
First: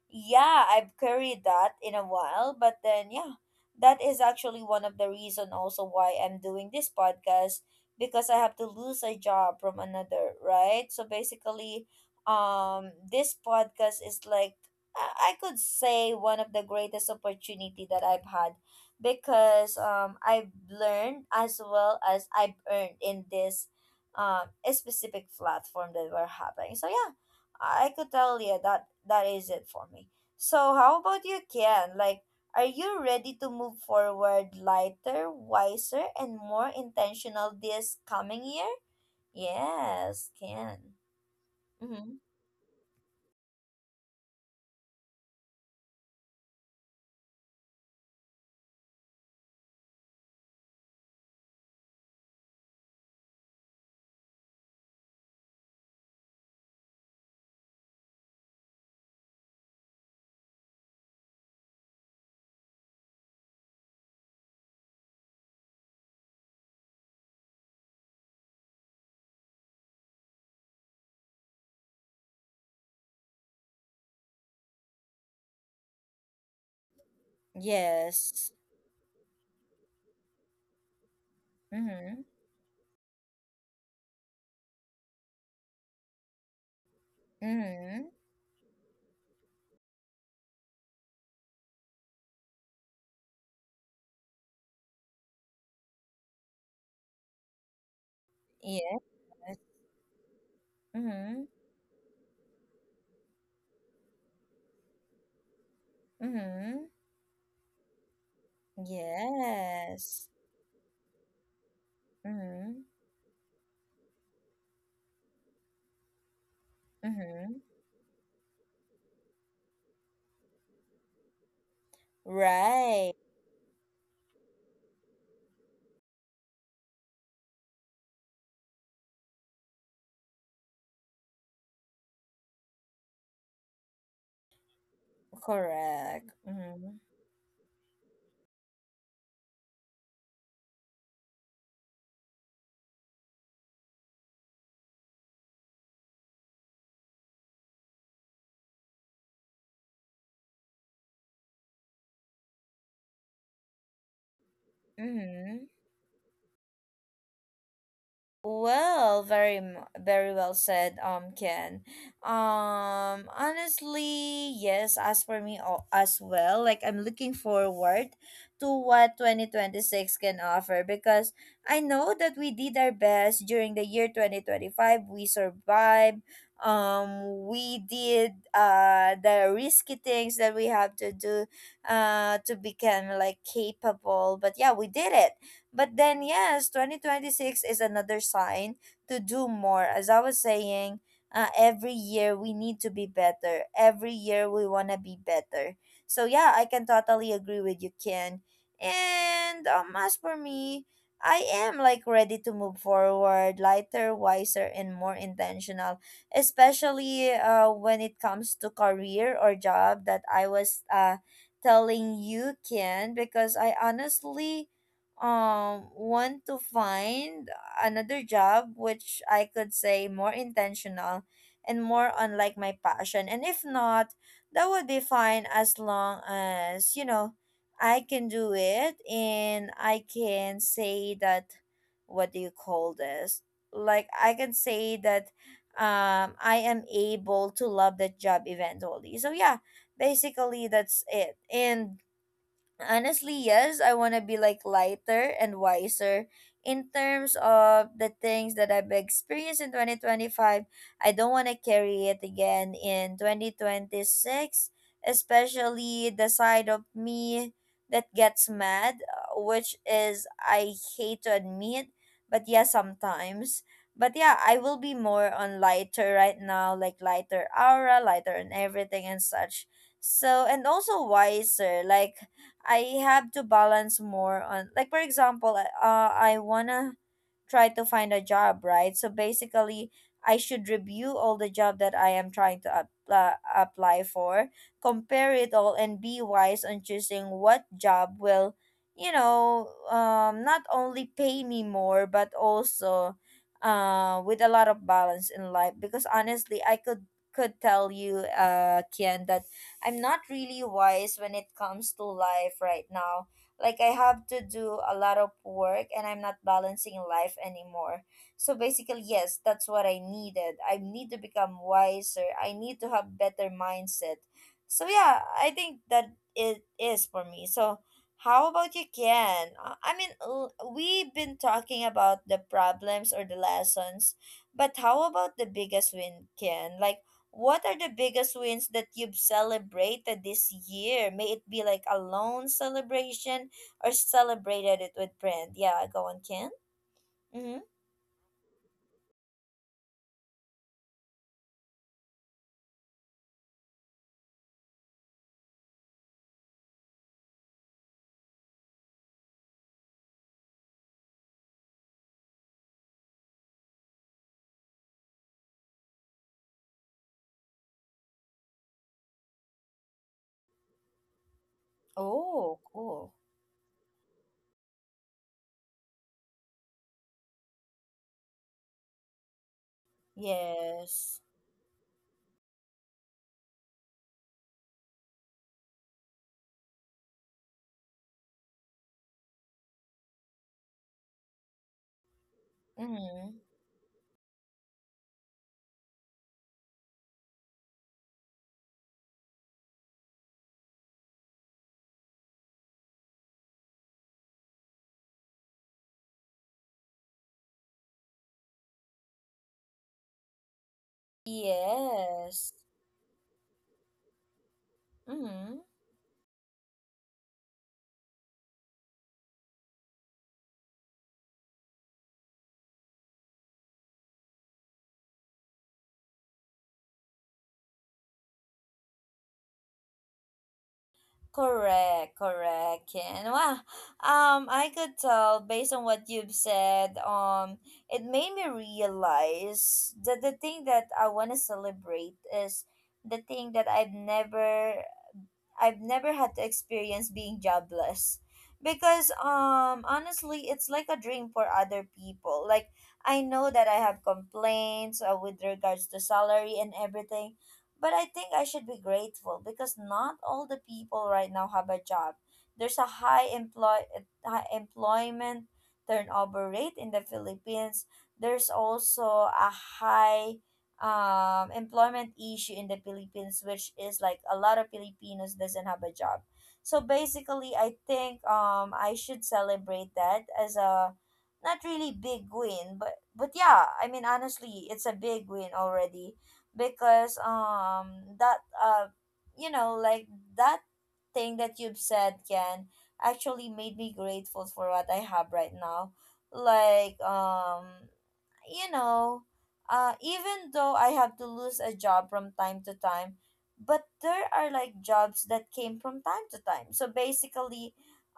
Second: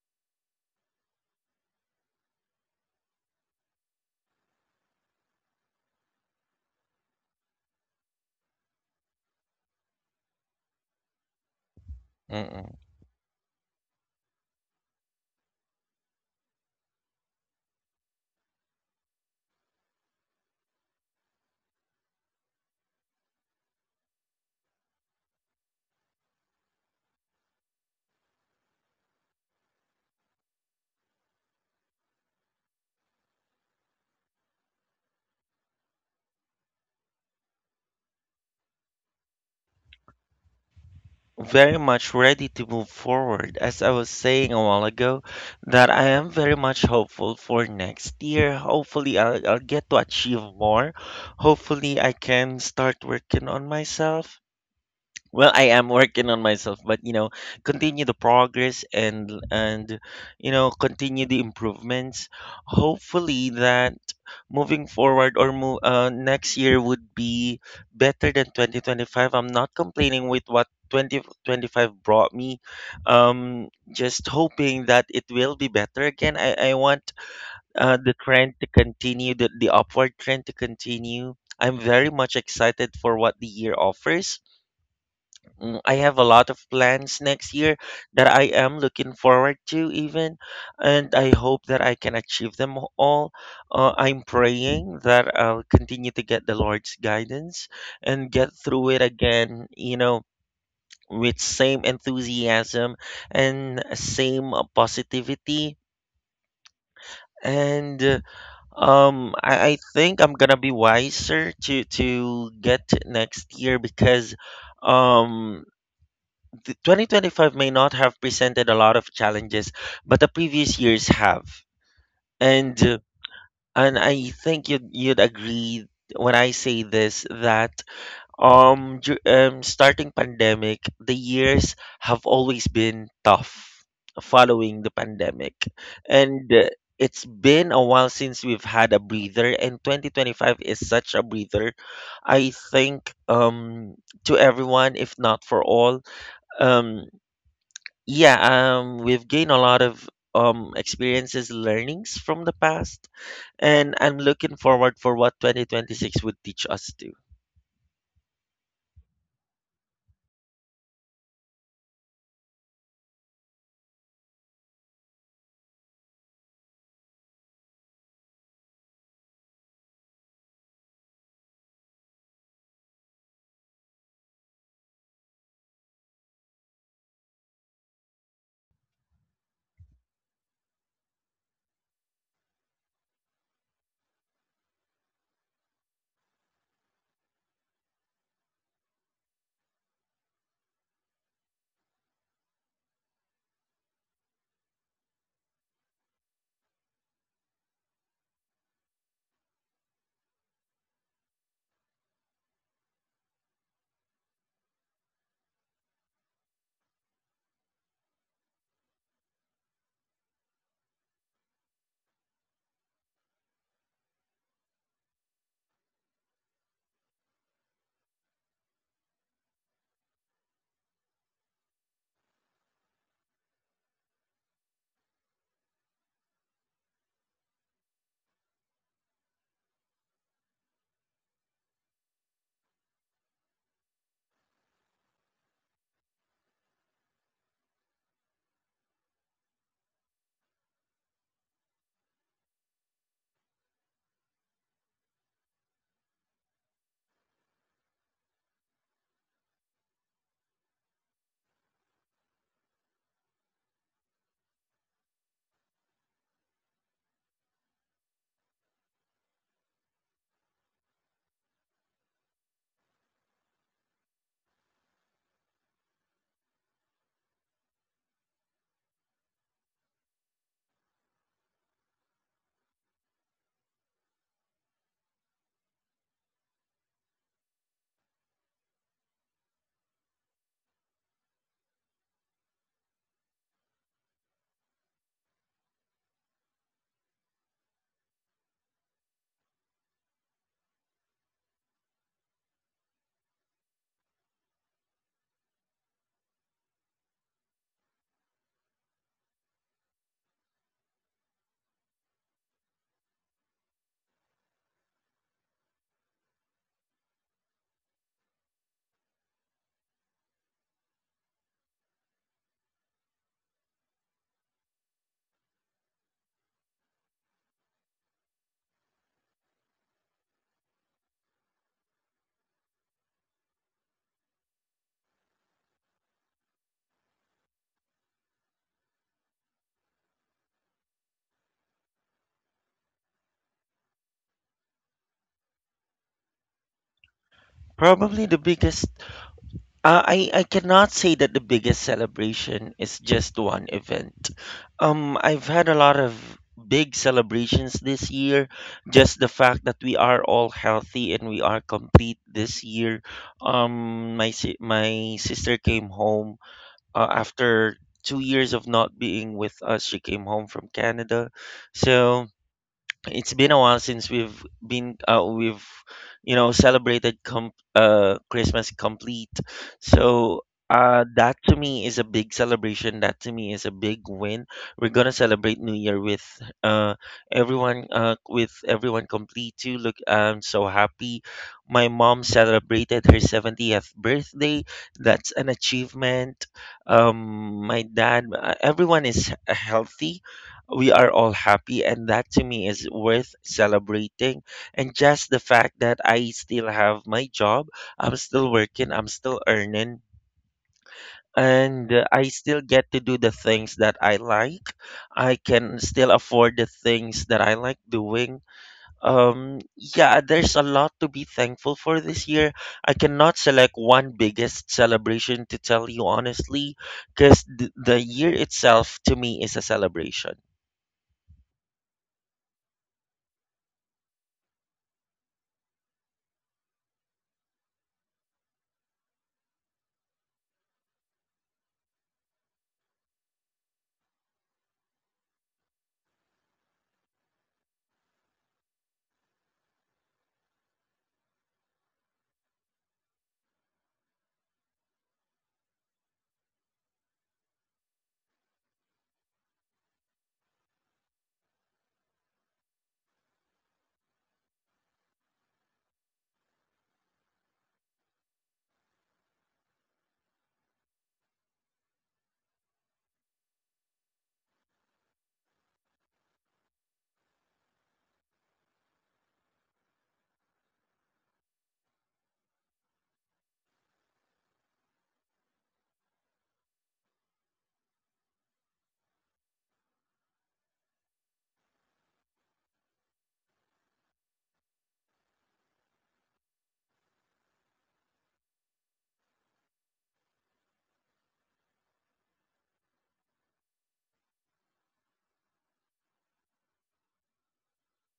yeah, I've carried that in a while, but then yeah, that is actually one of the reason also why I'm doing this podcast, because I have to lose a job from another, right? So basically, Mm-mm. um this podcast is like i I could say one of the greatest opportunity that I've had, because um I've learned as well as I've earned in this um specific platform that we're having. So yeah, I could tell you that that is it for me. So how about you, Ken? Like, are you ready to move forward lighter, wiser, and more intentional this coming year? Yes, Ken. Very much Mm-hmm. ready to move forward. As I was saying a while ago, that I am very much hopeful for next year. Hopefully, I'll, I'll get to achieve more. Hopefully, I can start working on myself. Well, I am working on myself, but you know, continue the progress and and you know, continue the improvements. Hopefully that moving forward or move uh, next year would be better than twenty twenty-five. I'm not complaining with what two thousand twenty-five brought me. Um, just hoping that it will be better again. I I want uh, the Yes. trend to continue, the the upward trend to continue. I'm very Mm-hmm. much excited for what the year offers. Mm, I have a lot of plans next year Mm-hmm. that I am looking forward to, even, and I hope that I can achieve them all. Uh, I'm praying that I'll continue to get the Lord's guidance and get through Yes. it again, you know, with Mm-hmm. same enthusiasm and same uh, positivity. Mm-hmm. And uh, um, I, I think Yes. I'm gonna be wiser to to Mm-hmm. get next year because um th- Mm-hmm. twenty twenty-five may not have presented a lot of challenges, but the previous years have. And uh, Right. and I think you'd you'd agree when I say this that um, dur- um starting pandemic, the years have always been tough following the pandemic. Correct. And uh, Mm-hmm. it's been a while since we've had a breather, and twenty twenty-five is such a breather. I think um, to everyone, if not for all, um yeah, um, we've gained a lot of um experiences, learnings from the past, and I'm looking forward for what Mm-hmm. twenty twenty-six would teach us to. Well, very, m- very well said, um, Ken. Um, honestly, yes. As for me, al- as well, like I'm looking forward to what twenty twenty-six can offer, because I know that we did our best during the year twenty twenty-five. We survived. Um, we did uh the risky things that we have to do, uh, to become like capable. But yeah, we did it. But then, yes, twenty twenty-six is another sign to do more. As I was saying, uh, every year we need to be better. Every year we want to be better. So yeah, I can totally agree with you, Ken. And um, as for me, I am like ready to move forward, lighter, wiser, and more intentional, especially uh, when it comes to career or job that I was, uh, telling you, Ken, because I honestly um want to find another job which I could say more intentional and more on like my passion. And if not, that would be fine, as long as, you know, I can do it and I can say that, what do you call this? Like I can say that um I am able to love that job eventually. So yeah, basically that's it. And honestly, yes, I want to be like lighter and wiser in terms of the things that I've experienced in twenty twenty-five. I don't want to carry it again in twenty twenty-six, especially the side of me that gets mad, uh, which is, I hate to admit, but yeah, sometimes. But yeah, I will be more on lighter right now, like lighter aura, lighter and everything and such. So and also wiser, like I have to balance more on, like, for example, uh I wanna try to find a job, right? So basically, I should review all the job that I am trying to up, uh, apply for, compare it all and be wise on choosing what job will, you know, um not only pay me more but also uh with a lot of balance in life, because honestly, I could could tell you uh Kian that I'm not really wise when it comes to life right now. Like I have to do a lot of work and I'm not balancing life anymore. So basically, yes, that's what I needed. I need to become wiser. I need to have better mindset. So yeah, I think that it is for me. So how about you, Ken? Uh, I mean, l- we've been talking about the problems or the lessons, but how about the biggest win, Ken? Like what are the biggest wins that you've celebrated this year? May it be like a lone celebration or celebrated it with friend. Yeah, go on, Ken. Mm-hmm. Probably the biggest, uh, I I cannot say that the biggest celebration is just one event. Um, I've had a lot of big celebrations this year. Just the fact that we are all healthy and we are complete this year. Um, my si- my sister came home uh, after two years of not being with us. She came home from Canada. So Oh, cool. it's been a while since we've been uh, we've you know celebrated com- uh, Christmas complete. So uh, Yes. that to me is a big celebration. That to me is a big win. We're gonna celebrate New Year with uh, everyone uh, with everyone complete too. Look, I'm so happy. My mom celebrated her Mm-hmm. seventieth birthday. That's an achievement. Um, my dad, uh, everyone is healthy, we are all happy, and that to me is worth celebrating, and just the fact that I still have my job, I'm still working, I'm still earning, and uh, I still Yes. get to do the things that I like. I Mm-hmm. can still afford the things that I like doing. um yeah, there's a lot to be thankful for this year. I cannot select one biggest celebration to tell you, honestly, because th- the year itself to me is a celebration. Correct, correct, Ken. Wow. Um, I could tell based on what you've said, um, it made me realize that the thing that I want to celebrate is the thing that I've never I've never had to experience being jobless, because um honestly it's like a dream for other people. Like I know that I have complaints, uh, with regards to salary and everything, but I think I should be grateful because not all the people right now have a job. There's a high employ high employment turnover rate in the Philippines. There's also a high um employment issue in the Philippines, which is like a lot of Filipinos doesn't have a job. So basically, I think um I should celebrate that as a not really big win, but but yeah, I mean, honestly, it's a big win already, because um that uh you know like that thing that you've said, can actually made me grateful for what I have right now. Like, um you know, uh, even though I have to lose a job from time to time, but there are like jobs that came from time to time. So basically,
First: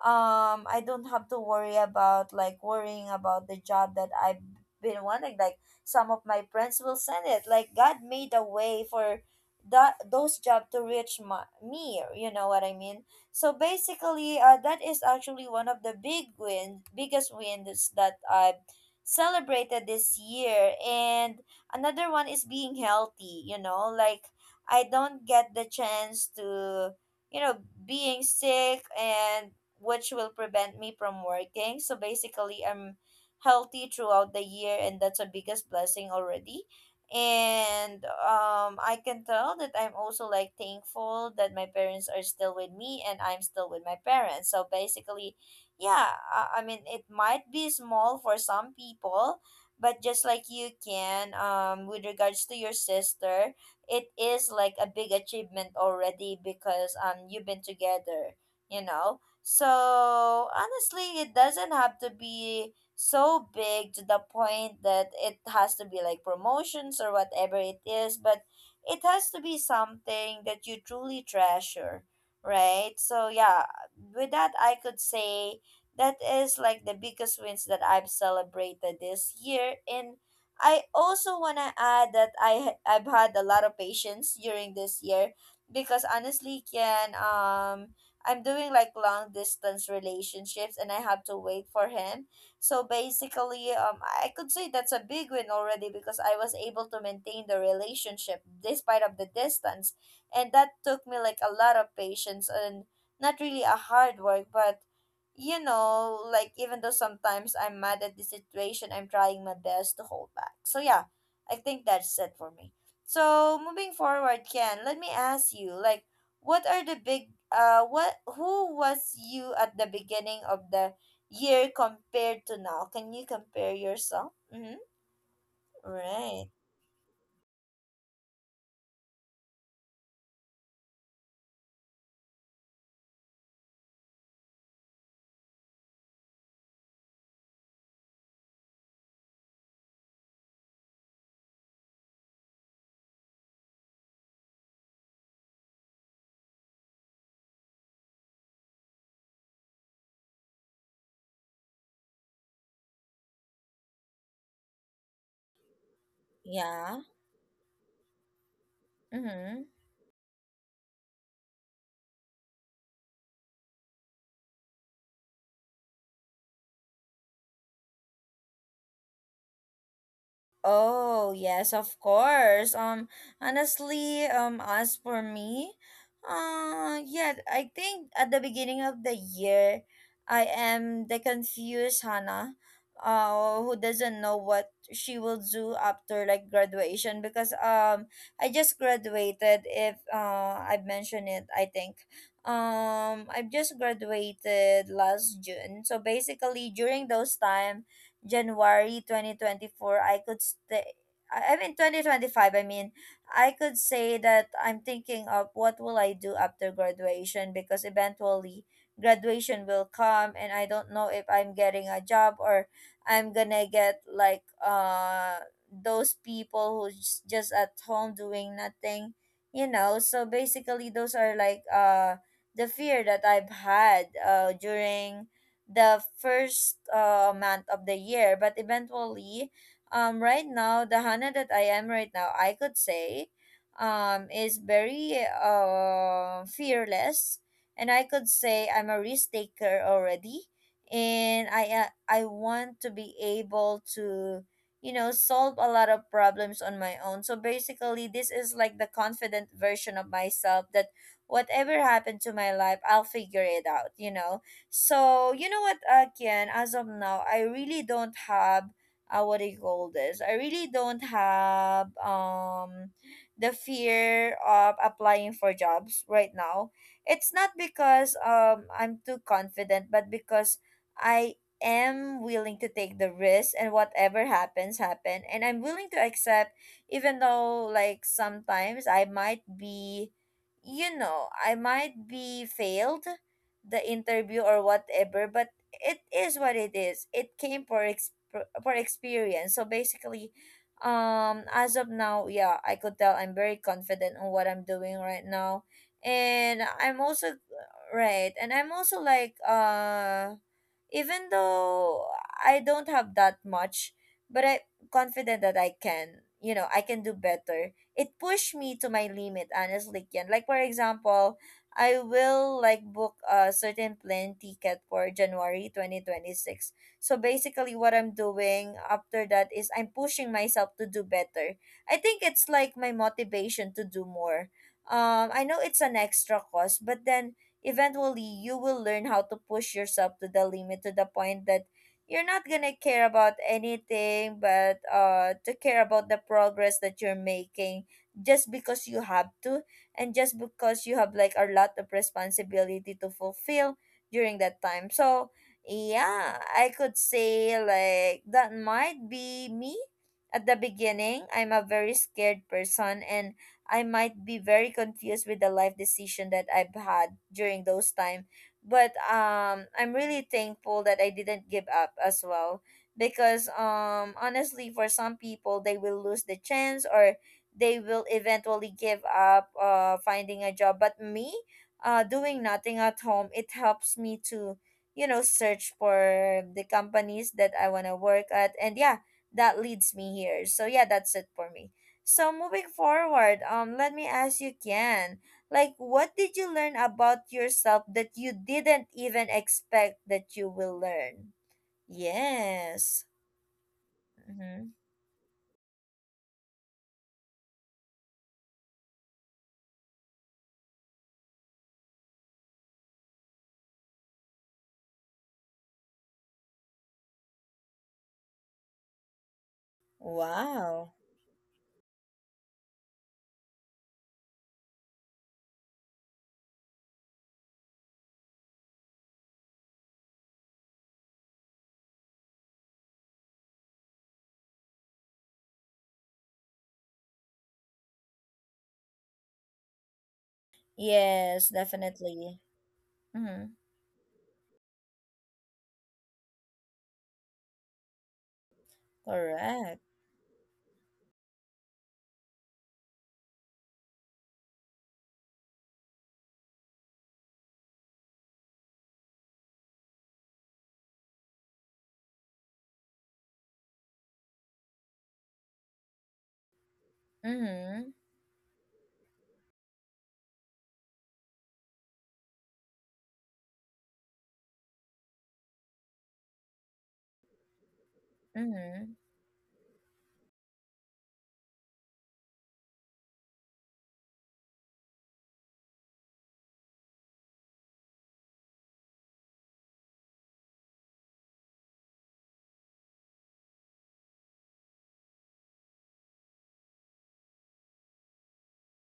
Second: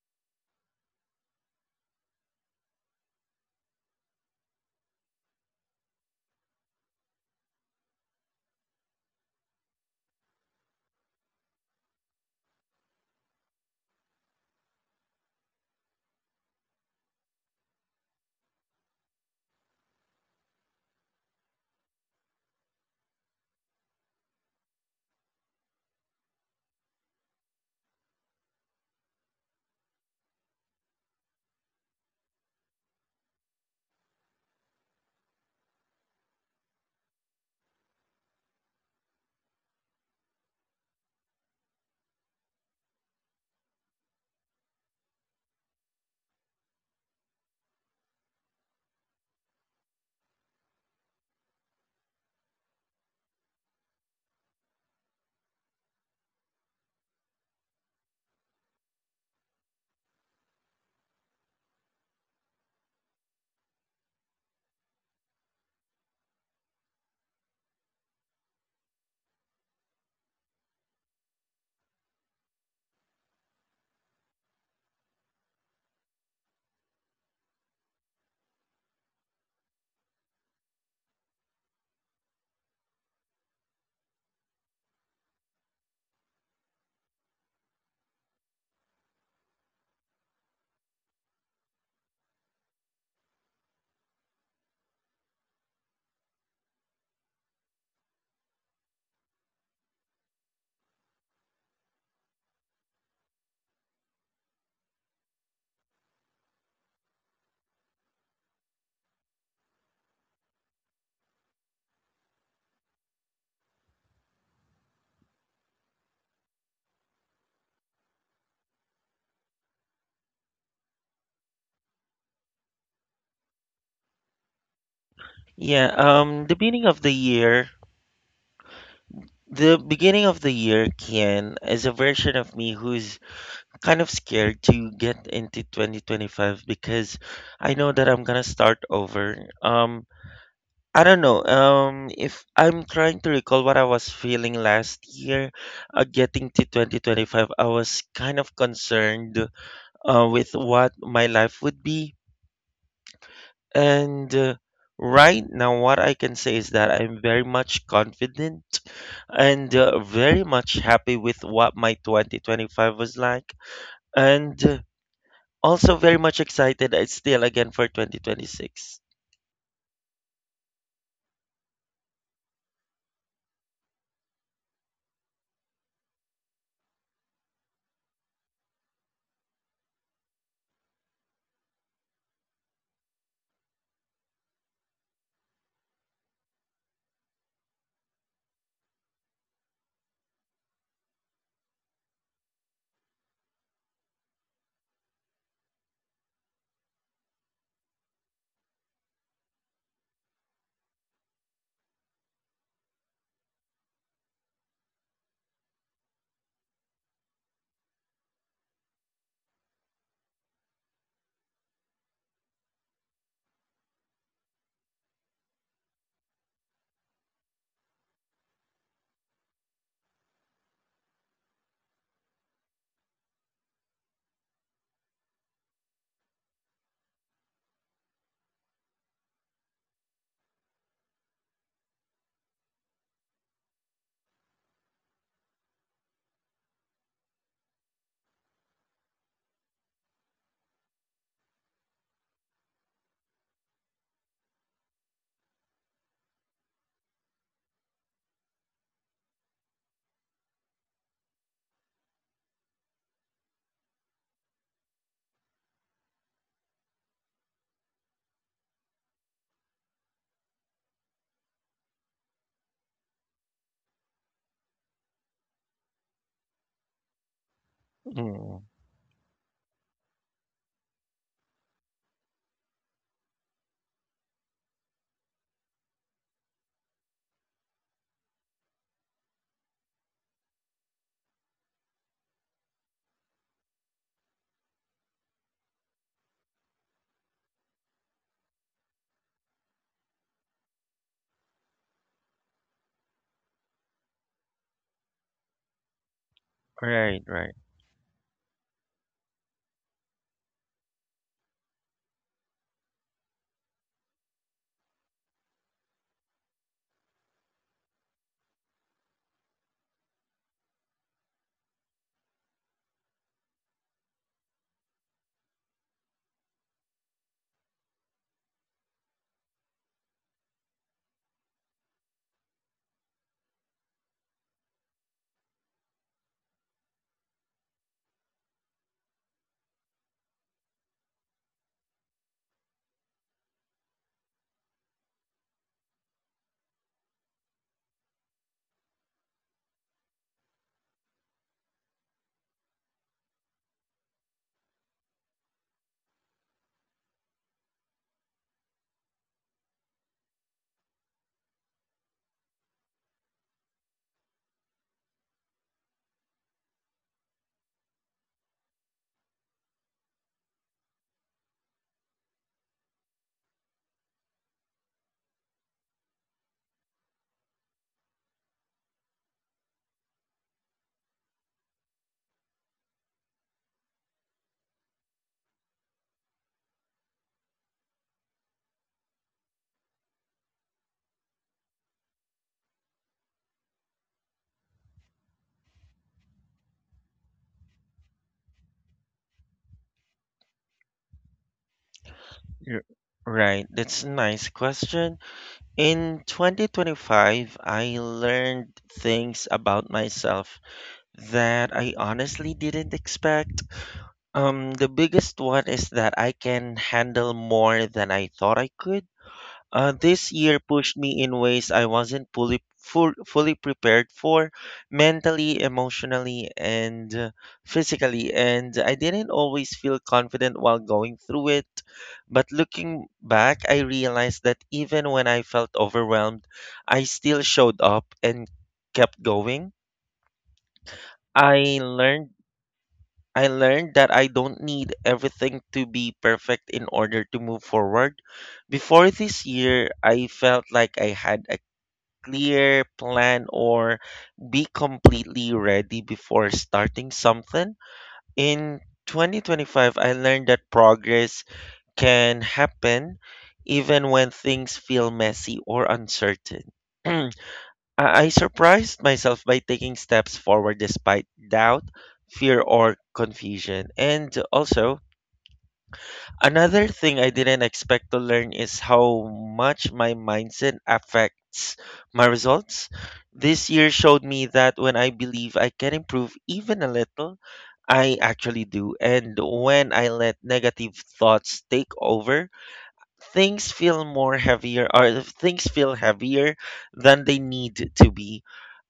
um, I don't have to worry about like worrying about the job that I've been wanting. Like some of my friends will send it. Like God made a way for that those jobs to reach my, me. You know what I mean? So basically, uh, that is actually one of the big win, biggest wins that I've celebrated this year. And another one is being healthy, you know, like I don't get the chance to, you know, being sick and which will prevent me from working. So basically, I'm healthy throughout the year, and that's a biggest blessing already. And um, I can tell that I'm also like thankful that my parents are still with me and I'm still with my parents. So basically, yeah, I, I mean, it might be small for some people, but just like you can, um, with regards to your sister, it is like a big achievement already, because um, you've been together, you know. So honestly, it doesn't have to be so big to the point that it has to be like promotions or whatever it is, but it has to be something that you truly treasure, right? So yeah, with that I could say that is like the biggest wins that I've celebrated this year. And I also want to add that I ha- I've had a lot of patience during this year, because honestly, Ken, um, I'm doing like long distance relationships and I have to wait for him. So basically, um, I could say that's a big win already because I was able to maintain the relationship despite of the distance, and that took me like a lot of patience and not really a hard work, but you know, like even though sometimes I'm mad at the situation, I'm trying my best to hold back. So yeah, I think that's it for me. So moving forward, Ken, let me ask you, like, what are the big uh what who was you at the beginning of the year compared to now? Can you compare yourself? Mm-hmm. Yeah, um, Right. the beginning of the year, the beginning of the year, Kian, is a version of me who's kind of scared to get into twenty twenty-five because I know that I'm gonna start over. Um, I don't know. Um, if I'm trying to recall what I was feeling last year, uh, getting to twenty twenty-five, I was kind of concerned, uh, with what my life would be. And uh, right now, what I can say is that Yeah. I'm very much confident Mm-hmm. and uh, very much happy with what my twenty twenty-five was like, and uh, also very much excited uh, still again for twenty twenty-six. Oh, yes, of course. Um, honestly, um, as for me, uh, yeah, I think at the beginning of the year, I am the confused Hannah, uh, who doesn't know what she will do after like graduation, because um, I just graduated. If uh, I've mentioned it, I think. Um, I've just graduated last June. So basically, during those time January twenty twenty-four, I could stay. I I mean, twenty twenty-five, I mean, I could say that I'm thinking of what will I do after graduation, because eventually graduation will come and I don't know if I'm getting a job or I'm gonna get like uh those people who's just at home doing nothing, you know. So basically those are like uh the fear that I've had uh during the first uh, month of the year. But eventually, um, right now, the Hannah that I am right now, I could say, um, is very uh, fearless. And I could say I'm a risk taker already. And I, uh, I want to be able to, you know, solve a lot of problems on my own. So basically, this is like the confident version of myself that whatever happened to my life, I'll figure it out, you know So you know what, again, as of now, I really don't have uh, what do you call this? I really don't have um the fear of applying for jobs right now. It's not because Mm, um I'm too confident, but because I am willing to take the risk and whatever happens happen, and I'm willing to accept, even though like sometimes I might be, you know I might be failed the interview or whatever. But it is what it is. It came for ex- for experience. So basically, um as of now, yeah, I could tell I'm very confident on what I'm doing right now. And I'm right, also right. right, and I'm also like uh even though I don't have that much, but I'm confident that I can, you know, I can do better. It pushed me to my limit, honestly, Ken. Like, for example, I will, like, book a certain plane ticket for January twenty twenty-six. So basically what I'm doing after that is I'm pushing myself to do better. I think it's like my motivation to do more. Um, I know it's an extra cost, but then eventually you will learn how to push yourself to the limit to the point that you're not gonna care about anything but uh to care about the progress that you're making, just because you have to and just because you have like a lot of responsibility to fulfill during that time. So yeah, I could say like that might be me. At the beginning I'm a very scared person, and I might be very confused with the life decision that I've had during those time. But um, I'm really thankful that I didn't give up as well, because um, honestly, for some people, they will lose the chance or they will eventually give up uh, finding a job. But me, uh, doing nothing at home, it helps me to, you know, search for the companies that I want to work at, and yeah, that leads me here. So yeah, that's it for me. So moving forward, um, let me ask you, Ken, like, what did you learn about yourself that you didn't even expect that you will learn? You're- Yes. Right, that's a nice Mm-hmm. question. In twenty twenty-five, I learned things about myself that I honestly didn't expect. Um, the biggest one is that I can handle more than I thought I could. Uh, this year Wow. pushed me in ways I wasn't fully full, fully prepared for, mentally, emotionally, and uh, physically. And I didn't always feel confident while going through it. But looking back, I realized that even when I felt overwhelmed, I still showed up and kept going. Yes, I learned definitely. I Mm-hmm. learned that I don't need everything to be perfect in order to move forward. Before this Correct. year, I felt like I had a clear plan or be completely ready before starting something. In twenty twenty-five, I learned that progress can happen even when things feel messy or uncertain. Mm-hmm. I I surprised myself by taking steps forward despite doubt, fear, or confusion. And also, another thing I didn't expect to learn is Mm-hmm. how much my mindset affects my results. This year showed me that when I believe I can improve even a little, I actually do. And when I let negative thoughts take over, things feel more heavier or things feel heavier than they need to be,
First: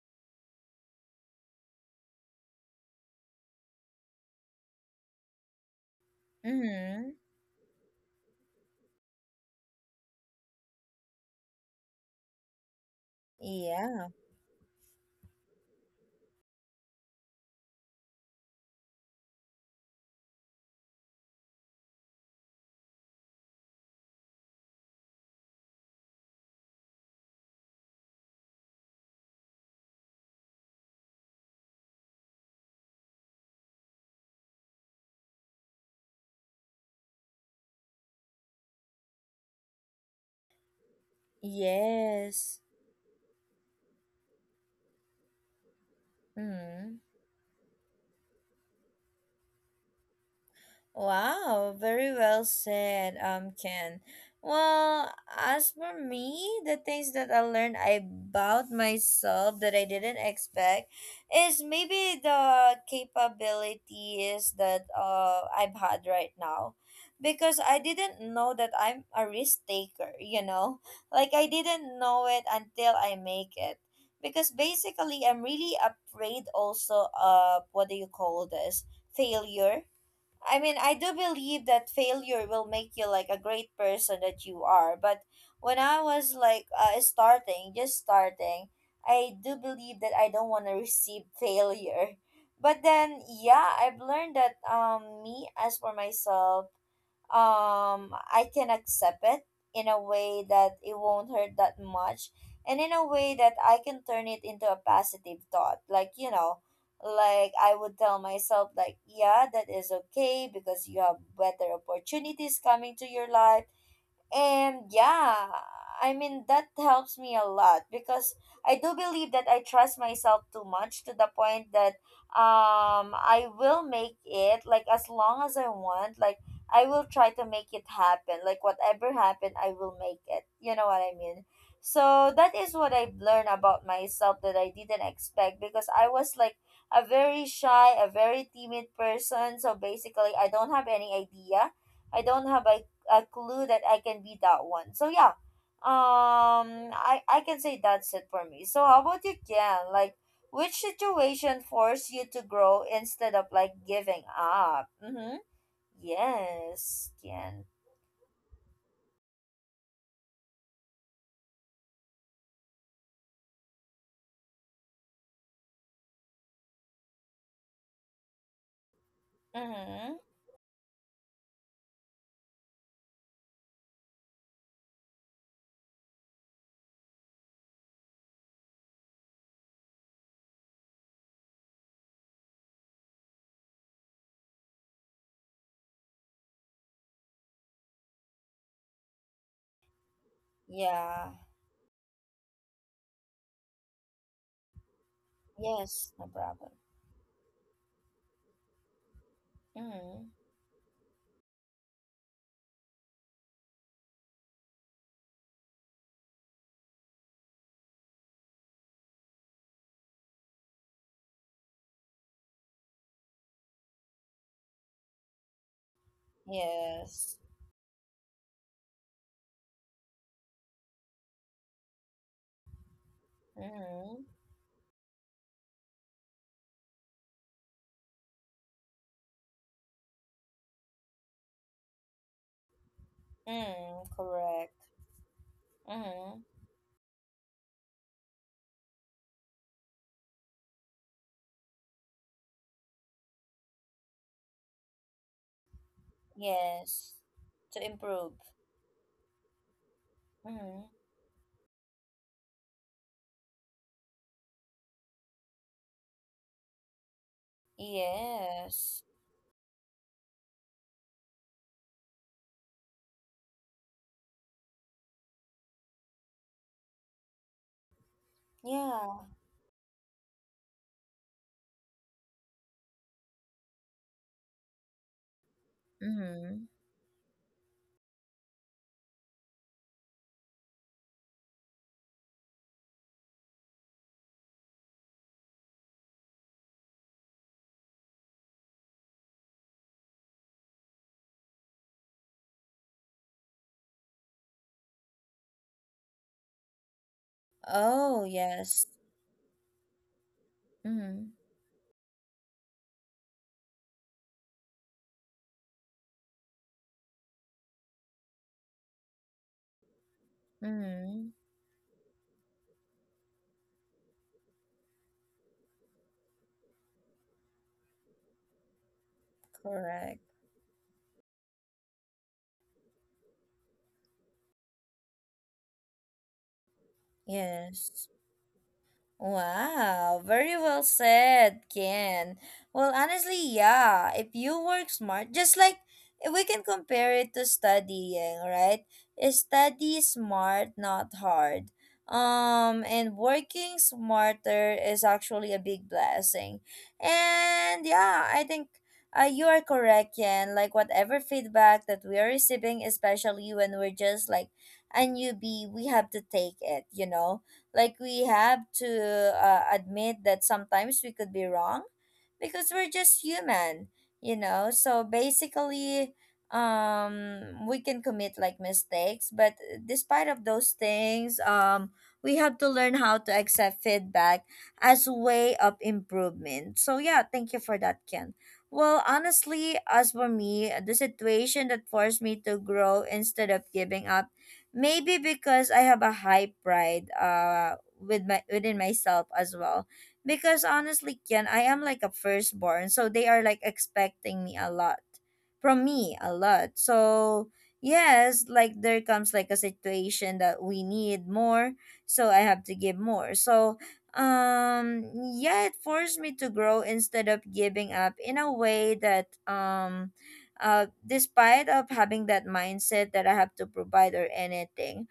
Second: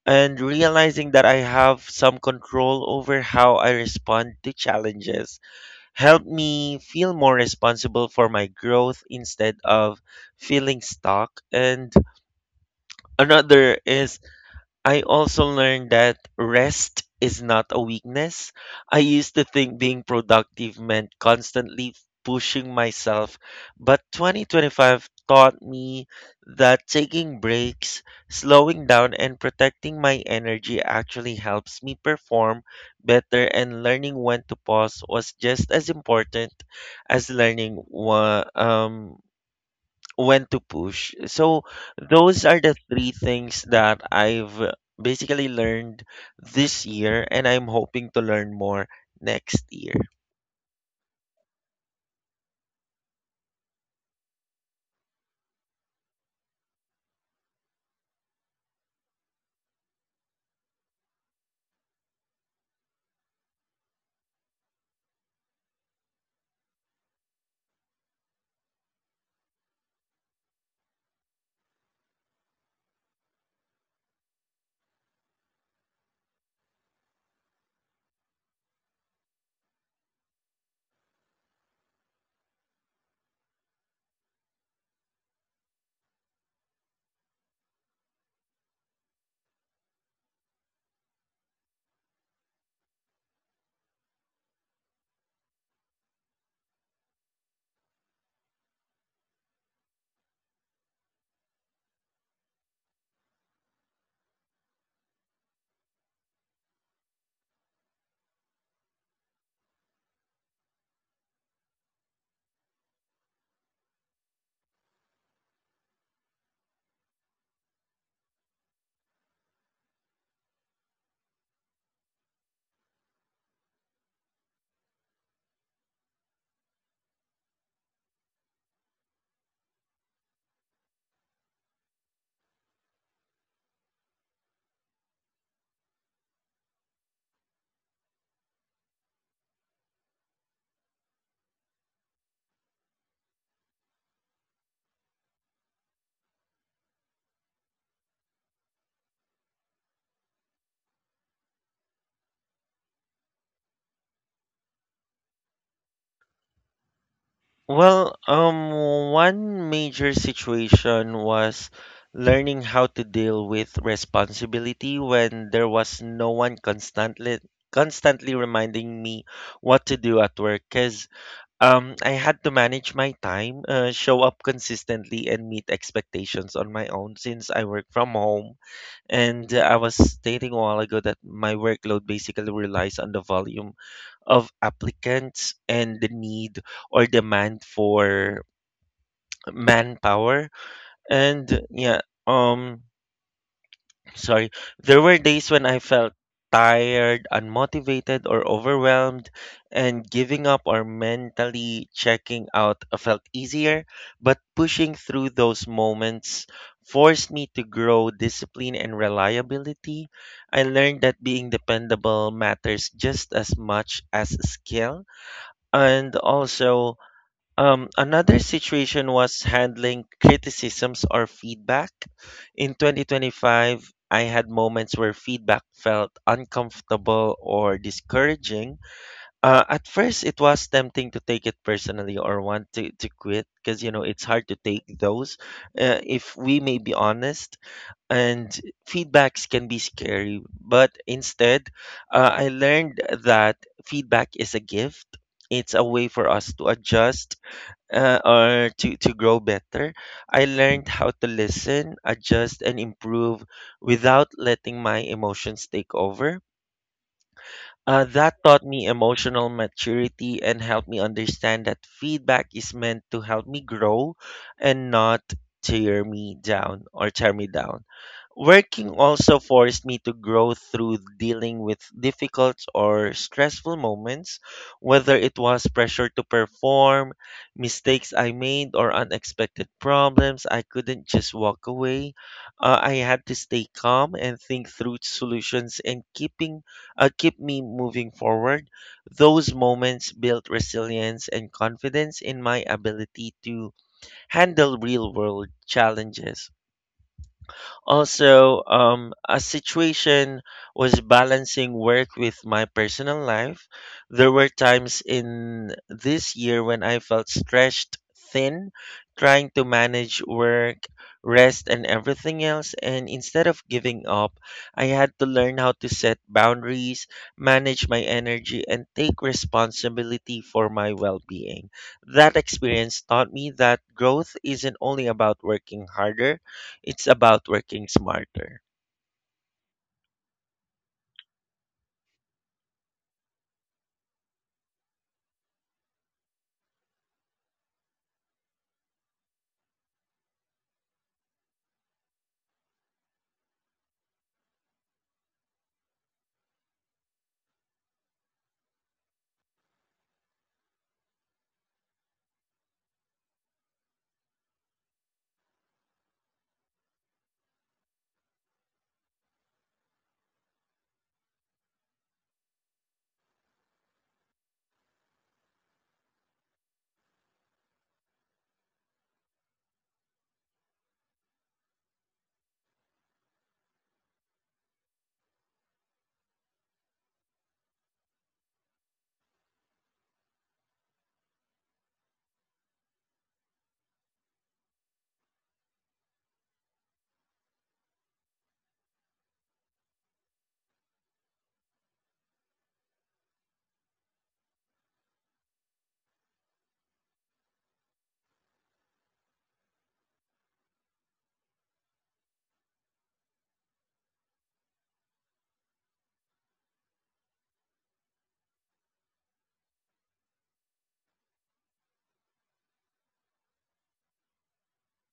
and realizing that I have some control over how I respond to challenges helped me Mm-hmm. feel more responsible for my growth instead of feeling stuck. And another Yeah. is I also learned that rest is not a weakness. I used to think being productive meant constantly pushing myself, but twenty twenty-five taught me that taking breaks, slowing down, and protecting my energy actually helps me perform better, and learning when to pause was just as important as learning what, um, when to push. So those Yes. are the three things that I've basically learned this Mm-hmm. year, and I'm hoping to learn more next year. Wow, very well said, um, Ken. Well, as for me, the things that I learned about myself that I didn't expect is maybe the capabilities that uh I've had right now. Because I didn't know that I'm a risk taker, you know? Like I didn't know it until I make it. Because basically I'm really afraid also of what do you call this? Failure. I mean, I do believe that failure will make you like a great person that you are. But when I was like uh, starting, just starting, I do believe that I don't want to receive failure. But then, yeah, I've learned that um, me as for myself, um I can accept it in a way that it won't hurt that much, and in a way that I can turn it into a positive thought, like you know, like I would tell myself like yeah that is okay because you have better opportunities coming to your life. And yeah, I mean, that helps me a lot because I do believe that I trust myself too much to the point that um I will make it like as long as I want, like I will try to make it happen. Like whatever happen, I will make it. You know what I mean? So that is what I've learned about myself that I didn't expect, because I was like a very shy, a very timid person. So basically, I don't have any idea I don't have a clue that I can be that one. So yeah, um, I I can say that's it for me. So how about you, Ken? Like, which situation forced you to grow instead of like giving up? Mm-hmm. Yes, Ken. Well, um one major situation was learning how to deal with responsibility when there was no one constantly constantly reminding me what to Mm-hmm. do at work, cuz Um, I had to manage my time, uh, show up consistently, and meet expectations on my own since I work from home. And uh, I was stating a while ago that my workload basically relies on the volume of applicants and the need or demand for manpower. Yeah. And yeah, um, sorry. There were days when I felt Yes. No problem. tired, unmotivated, or overwhelmed, and Mm-hmm. giving up or mentally checking out felt easier. But pushing through those moments forced me to grow discipline and reliability. I learned that being dependable matters just as much as skill. And also, Yes. um, another situation was handling criticisms or feedback. In twenty twenty-five, I Mm-hmm. had moments where feedback felt uncomfortable or discouraging. Uh, at first, it was tempting to take it personally or want to, to quit because, you know, Mm, it's hard to correct. take those. Uh, if Mm-hmm. we may be honest, and feedbacks can be scary, but instead, uh, I learned that feedback is a gift. It's a way for us to Yes. adjust To uh, improve. or to, to grow better. I Mm-hmm. learned how to listen, adjust, and improve without letting my emotions take over. Uh, that taught me Yes. emotional maturity and helped me understand that feedback is meant to help me grow and not tear me down or tear me down. Working Yeah. also forced me to grow through dealing with difficult or stressful moments, whether it was pressure to Mm-hmm. perform, mistakes I made, or unexpected problems. I couldn't just walk away. Uh, I had to stay calm and think through solutions and keeping uh, keep me moving forward. Those moments built resilience and confidence in my ability to handle real world challenges. Oh, Also, yes. um, a situation was Mhm, balancing work with my personal life. There were times in this year when I felt stretched thin, trying to manage work, mhm. rest, and everything else. And instead of giving up, I had to learn how to set boundaries, manage my energy, and take Correct. responsibility for my well being. That experience taught me that growth isn't only about working harder, it's about working Yes. smarter. Wow, very well said, Ken. Well, honestly, yeah, if you work smart, just like eh, we can compare it to studying, right? Eh, study smart, not hard. Um, and working smarter is actually a big blessing. And yeah, I think uh, you are correct, Ken. Like, whatever feedback that we are receiving, especially when we're just like a newbie, we have to take it, you know? Like we have to uh, admit that sometimes we could be wrong because we're just human, you know. So basically, um, we can commit like mistakes, but despite of those things, um, we have to learn how to accept feedback as a way of improvement. So yeah, thank you for that, Ken. Well, honestly, as for me, the situation that forced me to grow instead of giving up, maybe because I have a high pride uh with my within myself as well. Because honestly, Kian, I am like a firstborn, so they are like expecting me a lot. From me a lot. So yes, like there comes like a situation that we need more, so I have to give more. So um yeah, it forced me to grow instead of giving up in a way that um uh, despite of having that mindset that I have to provide or anything.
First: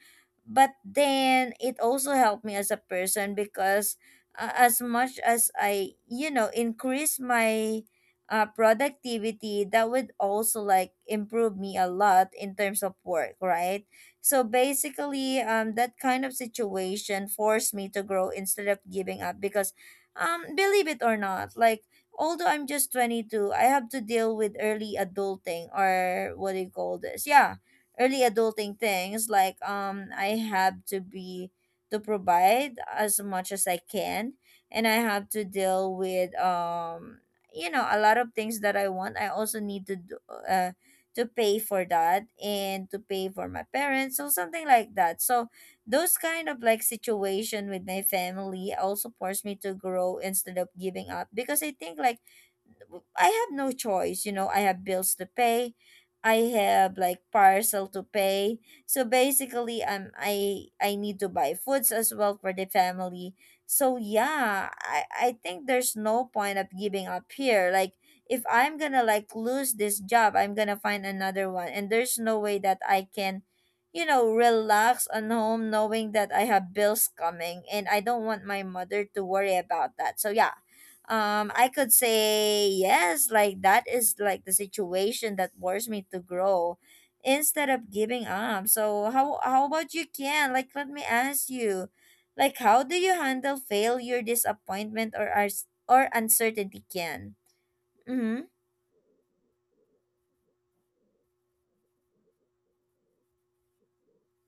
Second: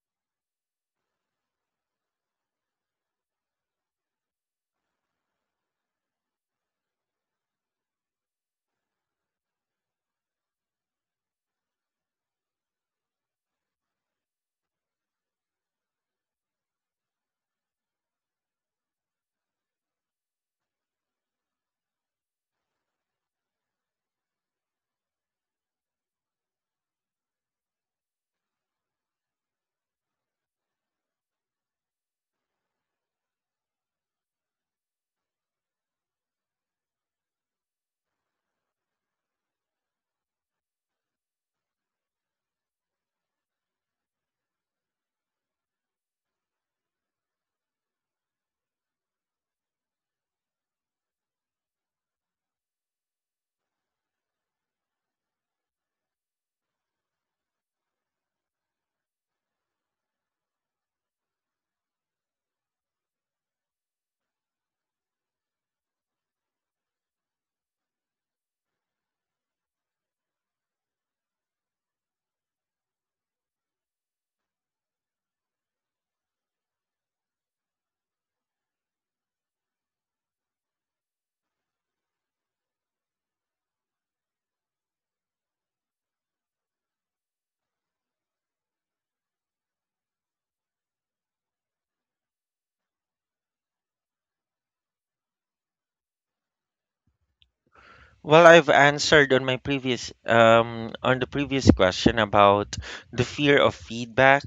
But then it also helped me as a person because uh, as much as I, you know, increase my uh, productivity, that would also like improve me a lot in terms of work, right? So basically, um, that kind of situation forced me to grow instead of giving up because, um, believe it or not, like although I'm just twenty-two, I have to deal with early adulting or what do you call this? Yeah, early adulting things like um I have to be to provide as much as I can, and I have to deal with um you know a lot of things that I want. I also need to do, uh to pay for that and to pay for my parents, so something like that. So those kind of like situation with my family also forced me to grow instead of giving up because I think like w- I have no choice, you know, I have bills to pay. I have like parcel to pay. So basically um, I I need to buy foods as well for the family. So yeah, I I think there's no point of giving up here. Like if I'm going to like lose this job, I'm going to find another one, and there's no way that I can, you know, relax on home knowing that I have bills coming and I don't want my mother to worry about that. So yeah. Um I could say yes, like that is like the situation that forced me to grow instead of giving up. So how how about you, can? Like let me ask you. Like how do you handle failure, disappointment or ars- or uncertainty, can? Well, Mhm. I've answered on my previous um, on the previous question about the fear of feedback.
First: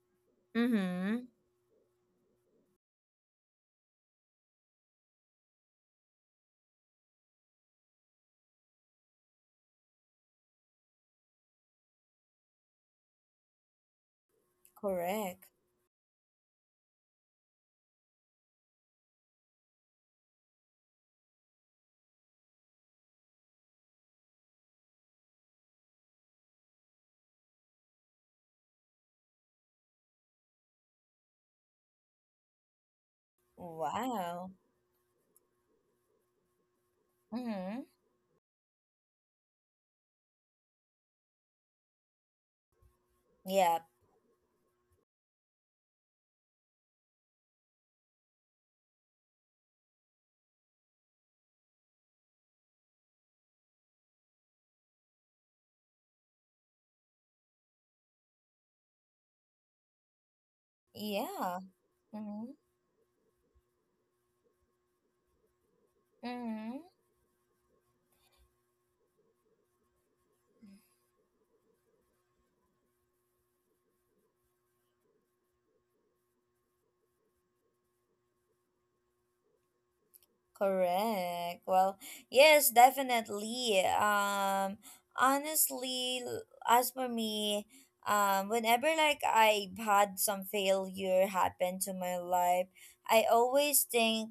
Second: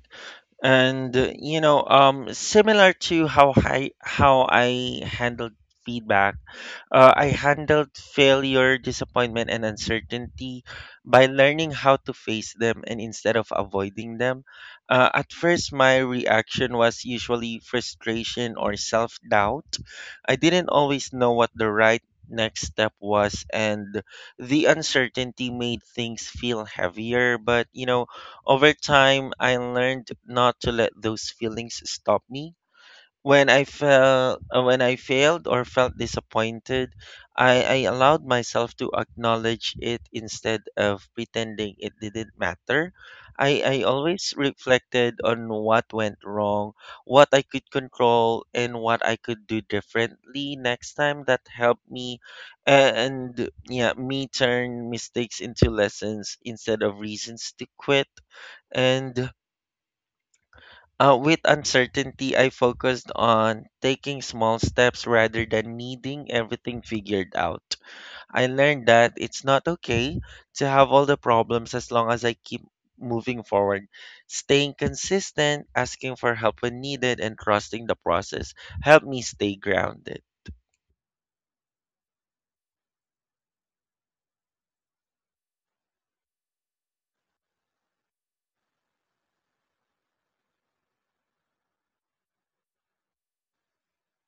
And Mhm. uh, you know, um, similar to how I how I handled feedback, uh, I handled failure, disappointment, and uncertainty by learning how to face them and instead of avoiding them. Uh, at Correct. first, my reaction was usually frustration or self doubt. I didn't always know what the right next step was, and the uncertainty made things feel heavier. But, you know, over time, I learned not to let those feelings stop me. When I felt Wow. uh, when I failed or felt disappointed, I, I Mhm. allowed myself to acknowledge it instead of pretending it didn't matter. I, Yeah. I always reflected on what went wrong, what I could control, and what I could do differently next time. That helped me and yeah, me turn mistakes into lessons instead of reasons to quit. And uh, with Yeah. uncertainty, I Mm-hmm. focused on taking small steps rather than needing Mm-hmm. everything figured out. I learned that it's not okay to have all the problems as long as I keep moving forward, staying consistent, asking for help when needed, and trusting the process. Help me stay grounded. Correct. Well, yes, definitely. Um, honestly, l- as for me, um, whenever like I've had some failure happen to my life, I always think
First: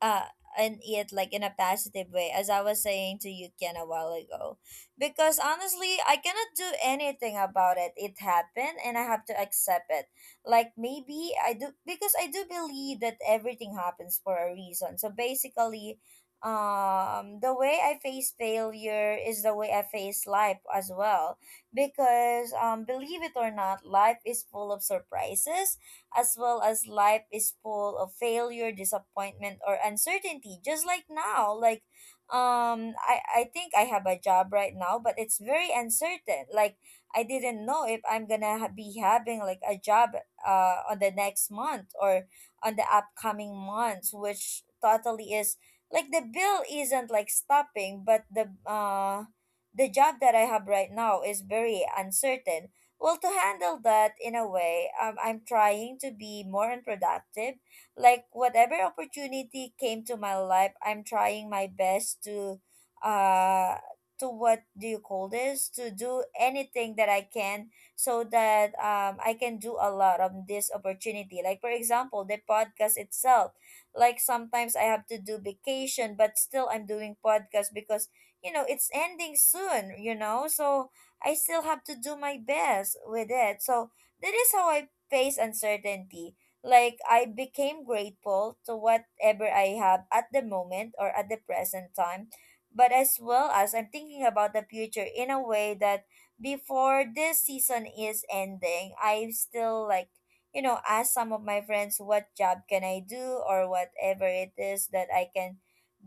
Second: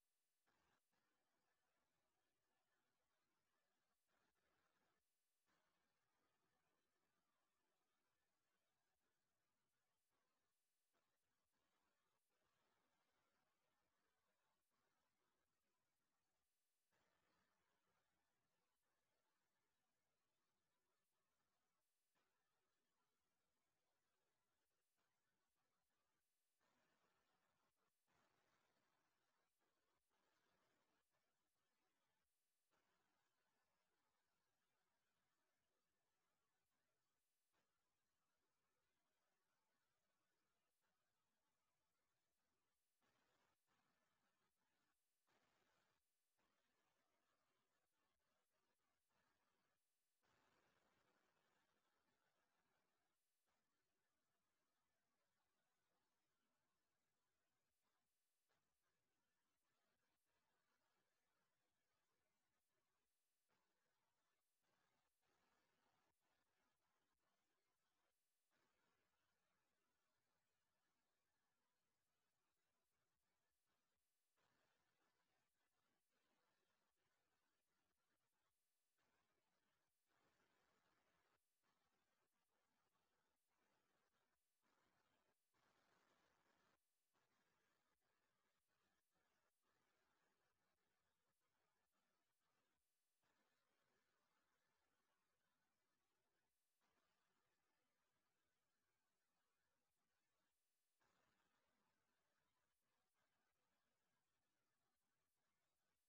uh and it like in a positive way, as I was saying to you, Ken, a while ago. Because honestly I cannot do anything about it. It happened and I have to accept it, like maybe I do, because I do believe that everything happens for a reason. So basically, um the way I face failure is the way I face life as well, because um believe it or not, life is full of surprises, as well as life is full of failure, disappointment, or uncertainty. Just like now, like, um, I I think I have a job right now, but it's very uncertain. Like I didn't know if I'm gonna ha- be having like a job uh on the next month or on the upcoming months, which totally is like the bill isn't like stopping, but the uh the job that I have right now is very uncertain. Well, to handle that in a way, um, I'm trying to be more unproductive. Like whatever opportunity came to my life, I'm trying my best to, uh, to what do you call this? To do anything that I can so that um I can do a lot of this opportunity. Like for example, the podcast itself. Like sometimes I have to do vacation, but still I'm doing podcast because you know it's ending soon. You know, so I still have to do my best with it. So that is how I face uncertainty. Like I became grateful to whatever I have at the moment or at the present time, but as well as I'm thinking about the future in a way that before this season is ending, I still like you know ask some of my friends what job can I do or whatever it is that I can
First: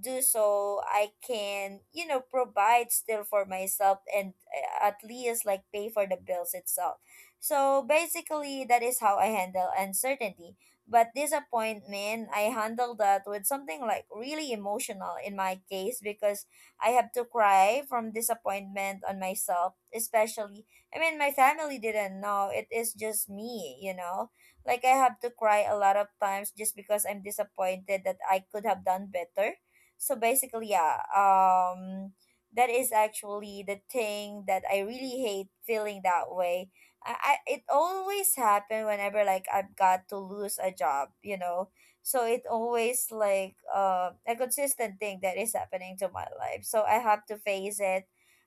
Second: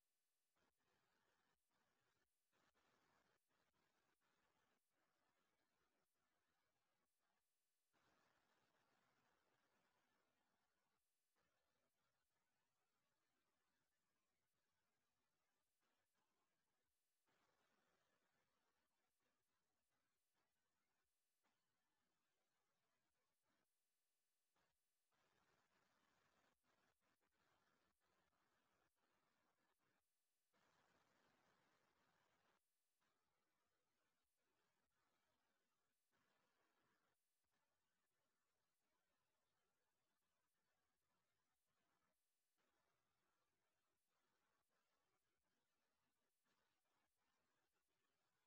do, so I can, you know provide still for myself and uh, at least like pay for the bills itself. So basically that is how I handle uncertainty. But disappointment, I handle that with something like really emotional in my case, because I have to cry from disappointment on myself, especially I mean my family didn't know it is just me, you know, like I have to cry a lot of times just because I'm disappointed that I could have done better. So basically, yeah, um, that is actually the thing that I really hate feeling that way. I, I it always happen whenever like I've got to lose a job, you know. So it always like uh, a consistent thing that is happening to my life. So I have to face it.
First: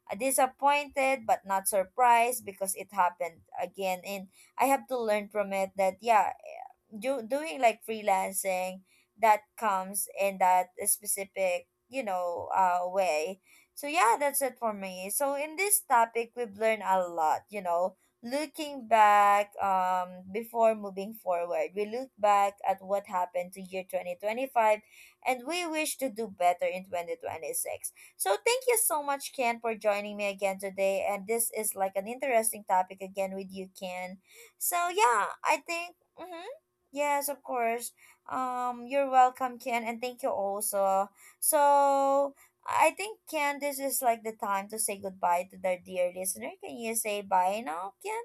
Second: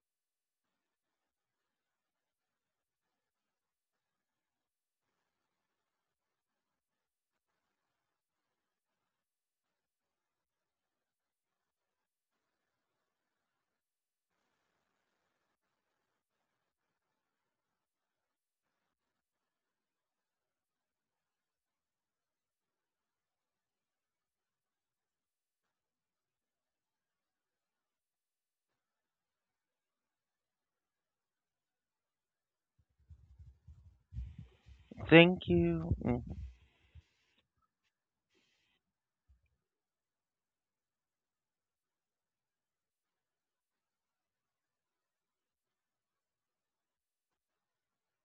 Uh, Disappointed but not surprised because it happened again, and I have to learn from it. That yeah, eh, do, doing like freelancing that comes in that specific you know uh way. So yeah, that's it for me. So in this topic we've learned a lot, you know, looking back, um before moving forward, we look back at what happened to year twenty twenty-five and we wish to do better in twenty twenty-six. So thank you so much, Ken, for joining me again today, and this is like an interesting topic again with you, Ken. So yeah, Thank I think. you. Mm. Mm-hmm. Yes, of course. um, you're welcome, Ken, and thank you also. So I think, Ken, this is like the time to say goodbye to the dear listener. Can you say bye now, Ken?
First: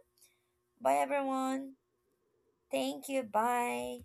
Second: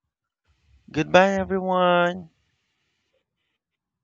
Bye Goodbye, everyone. everyone. Thank you. Bye.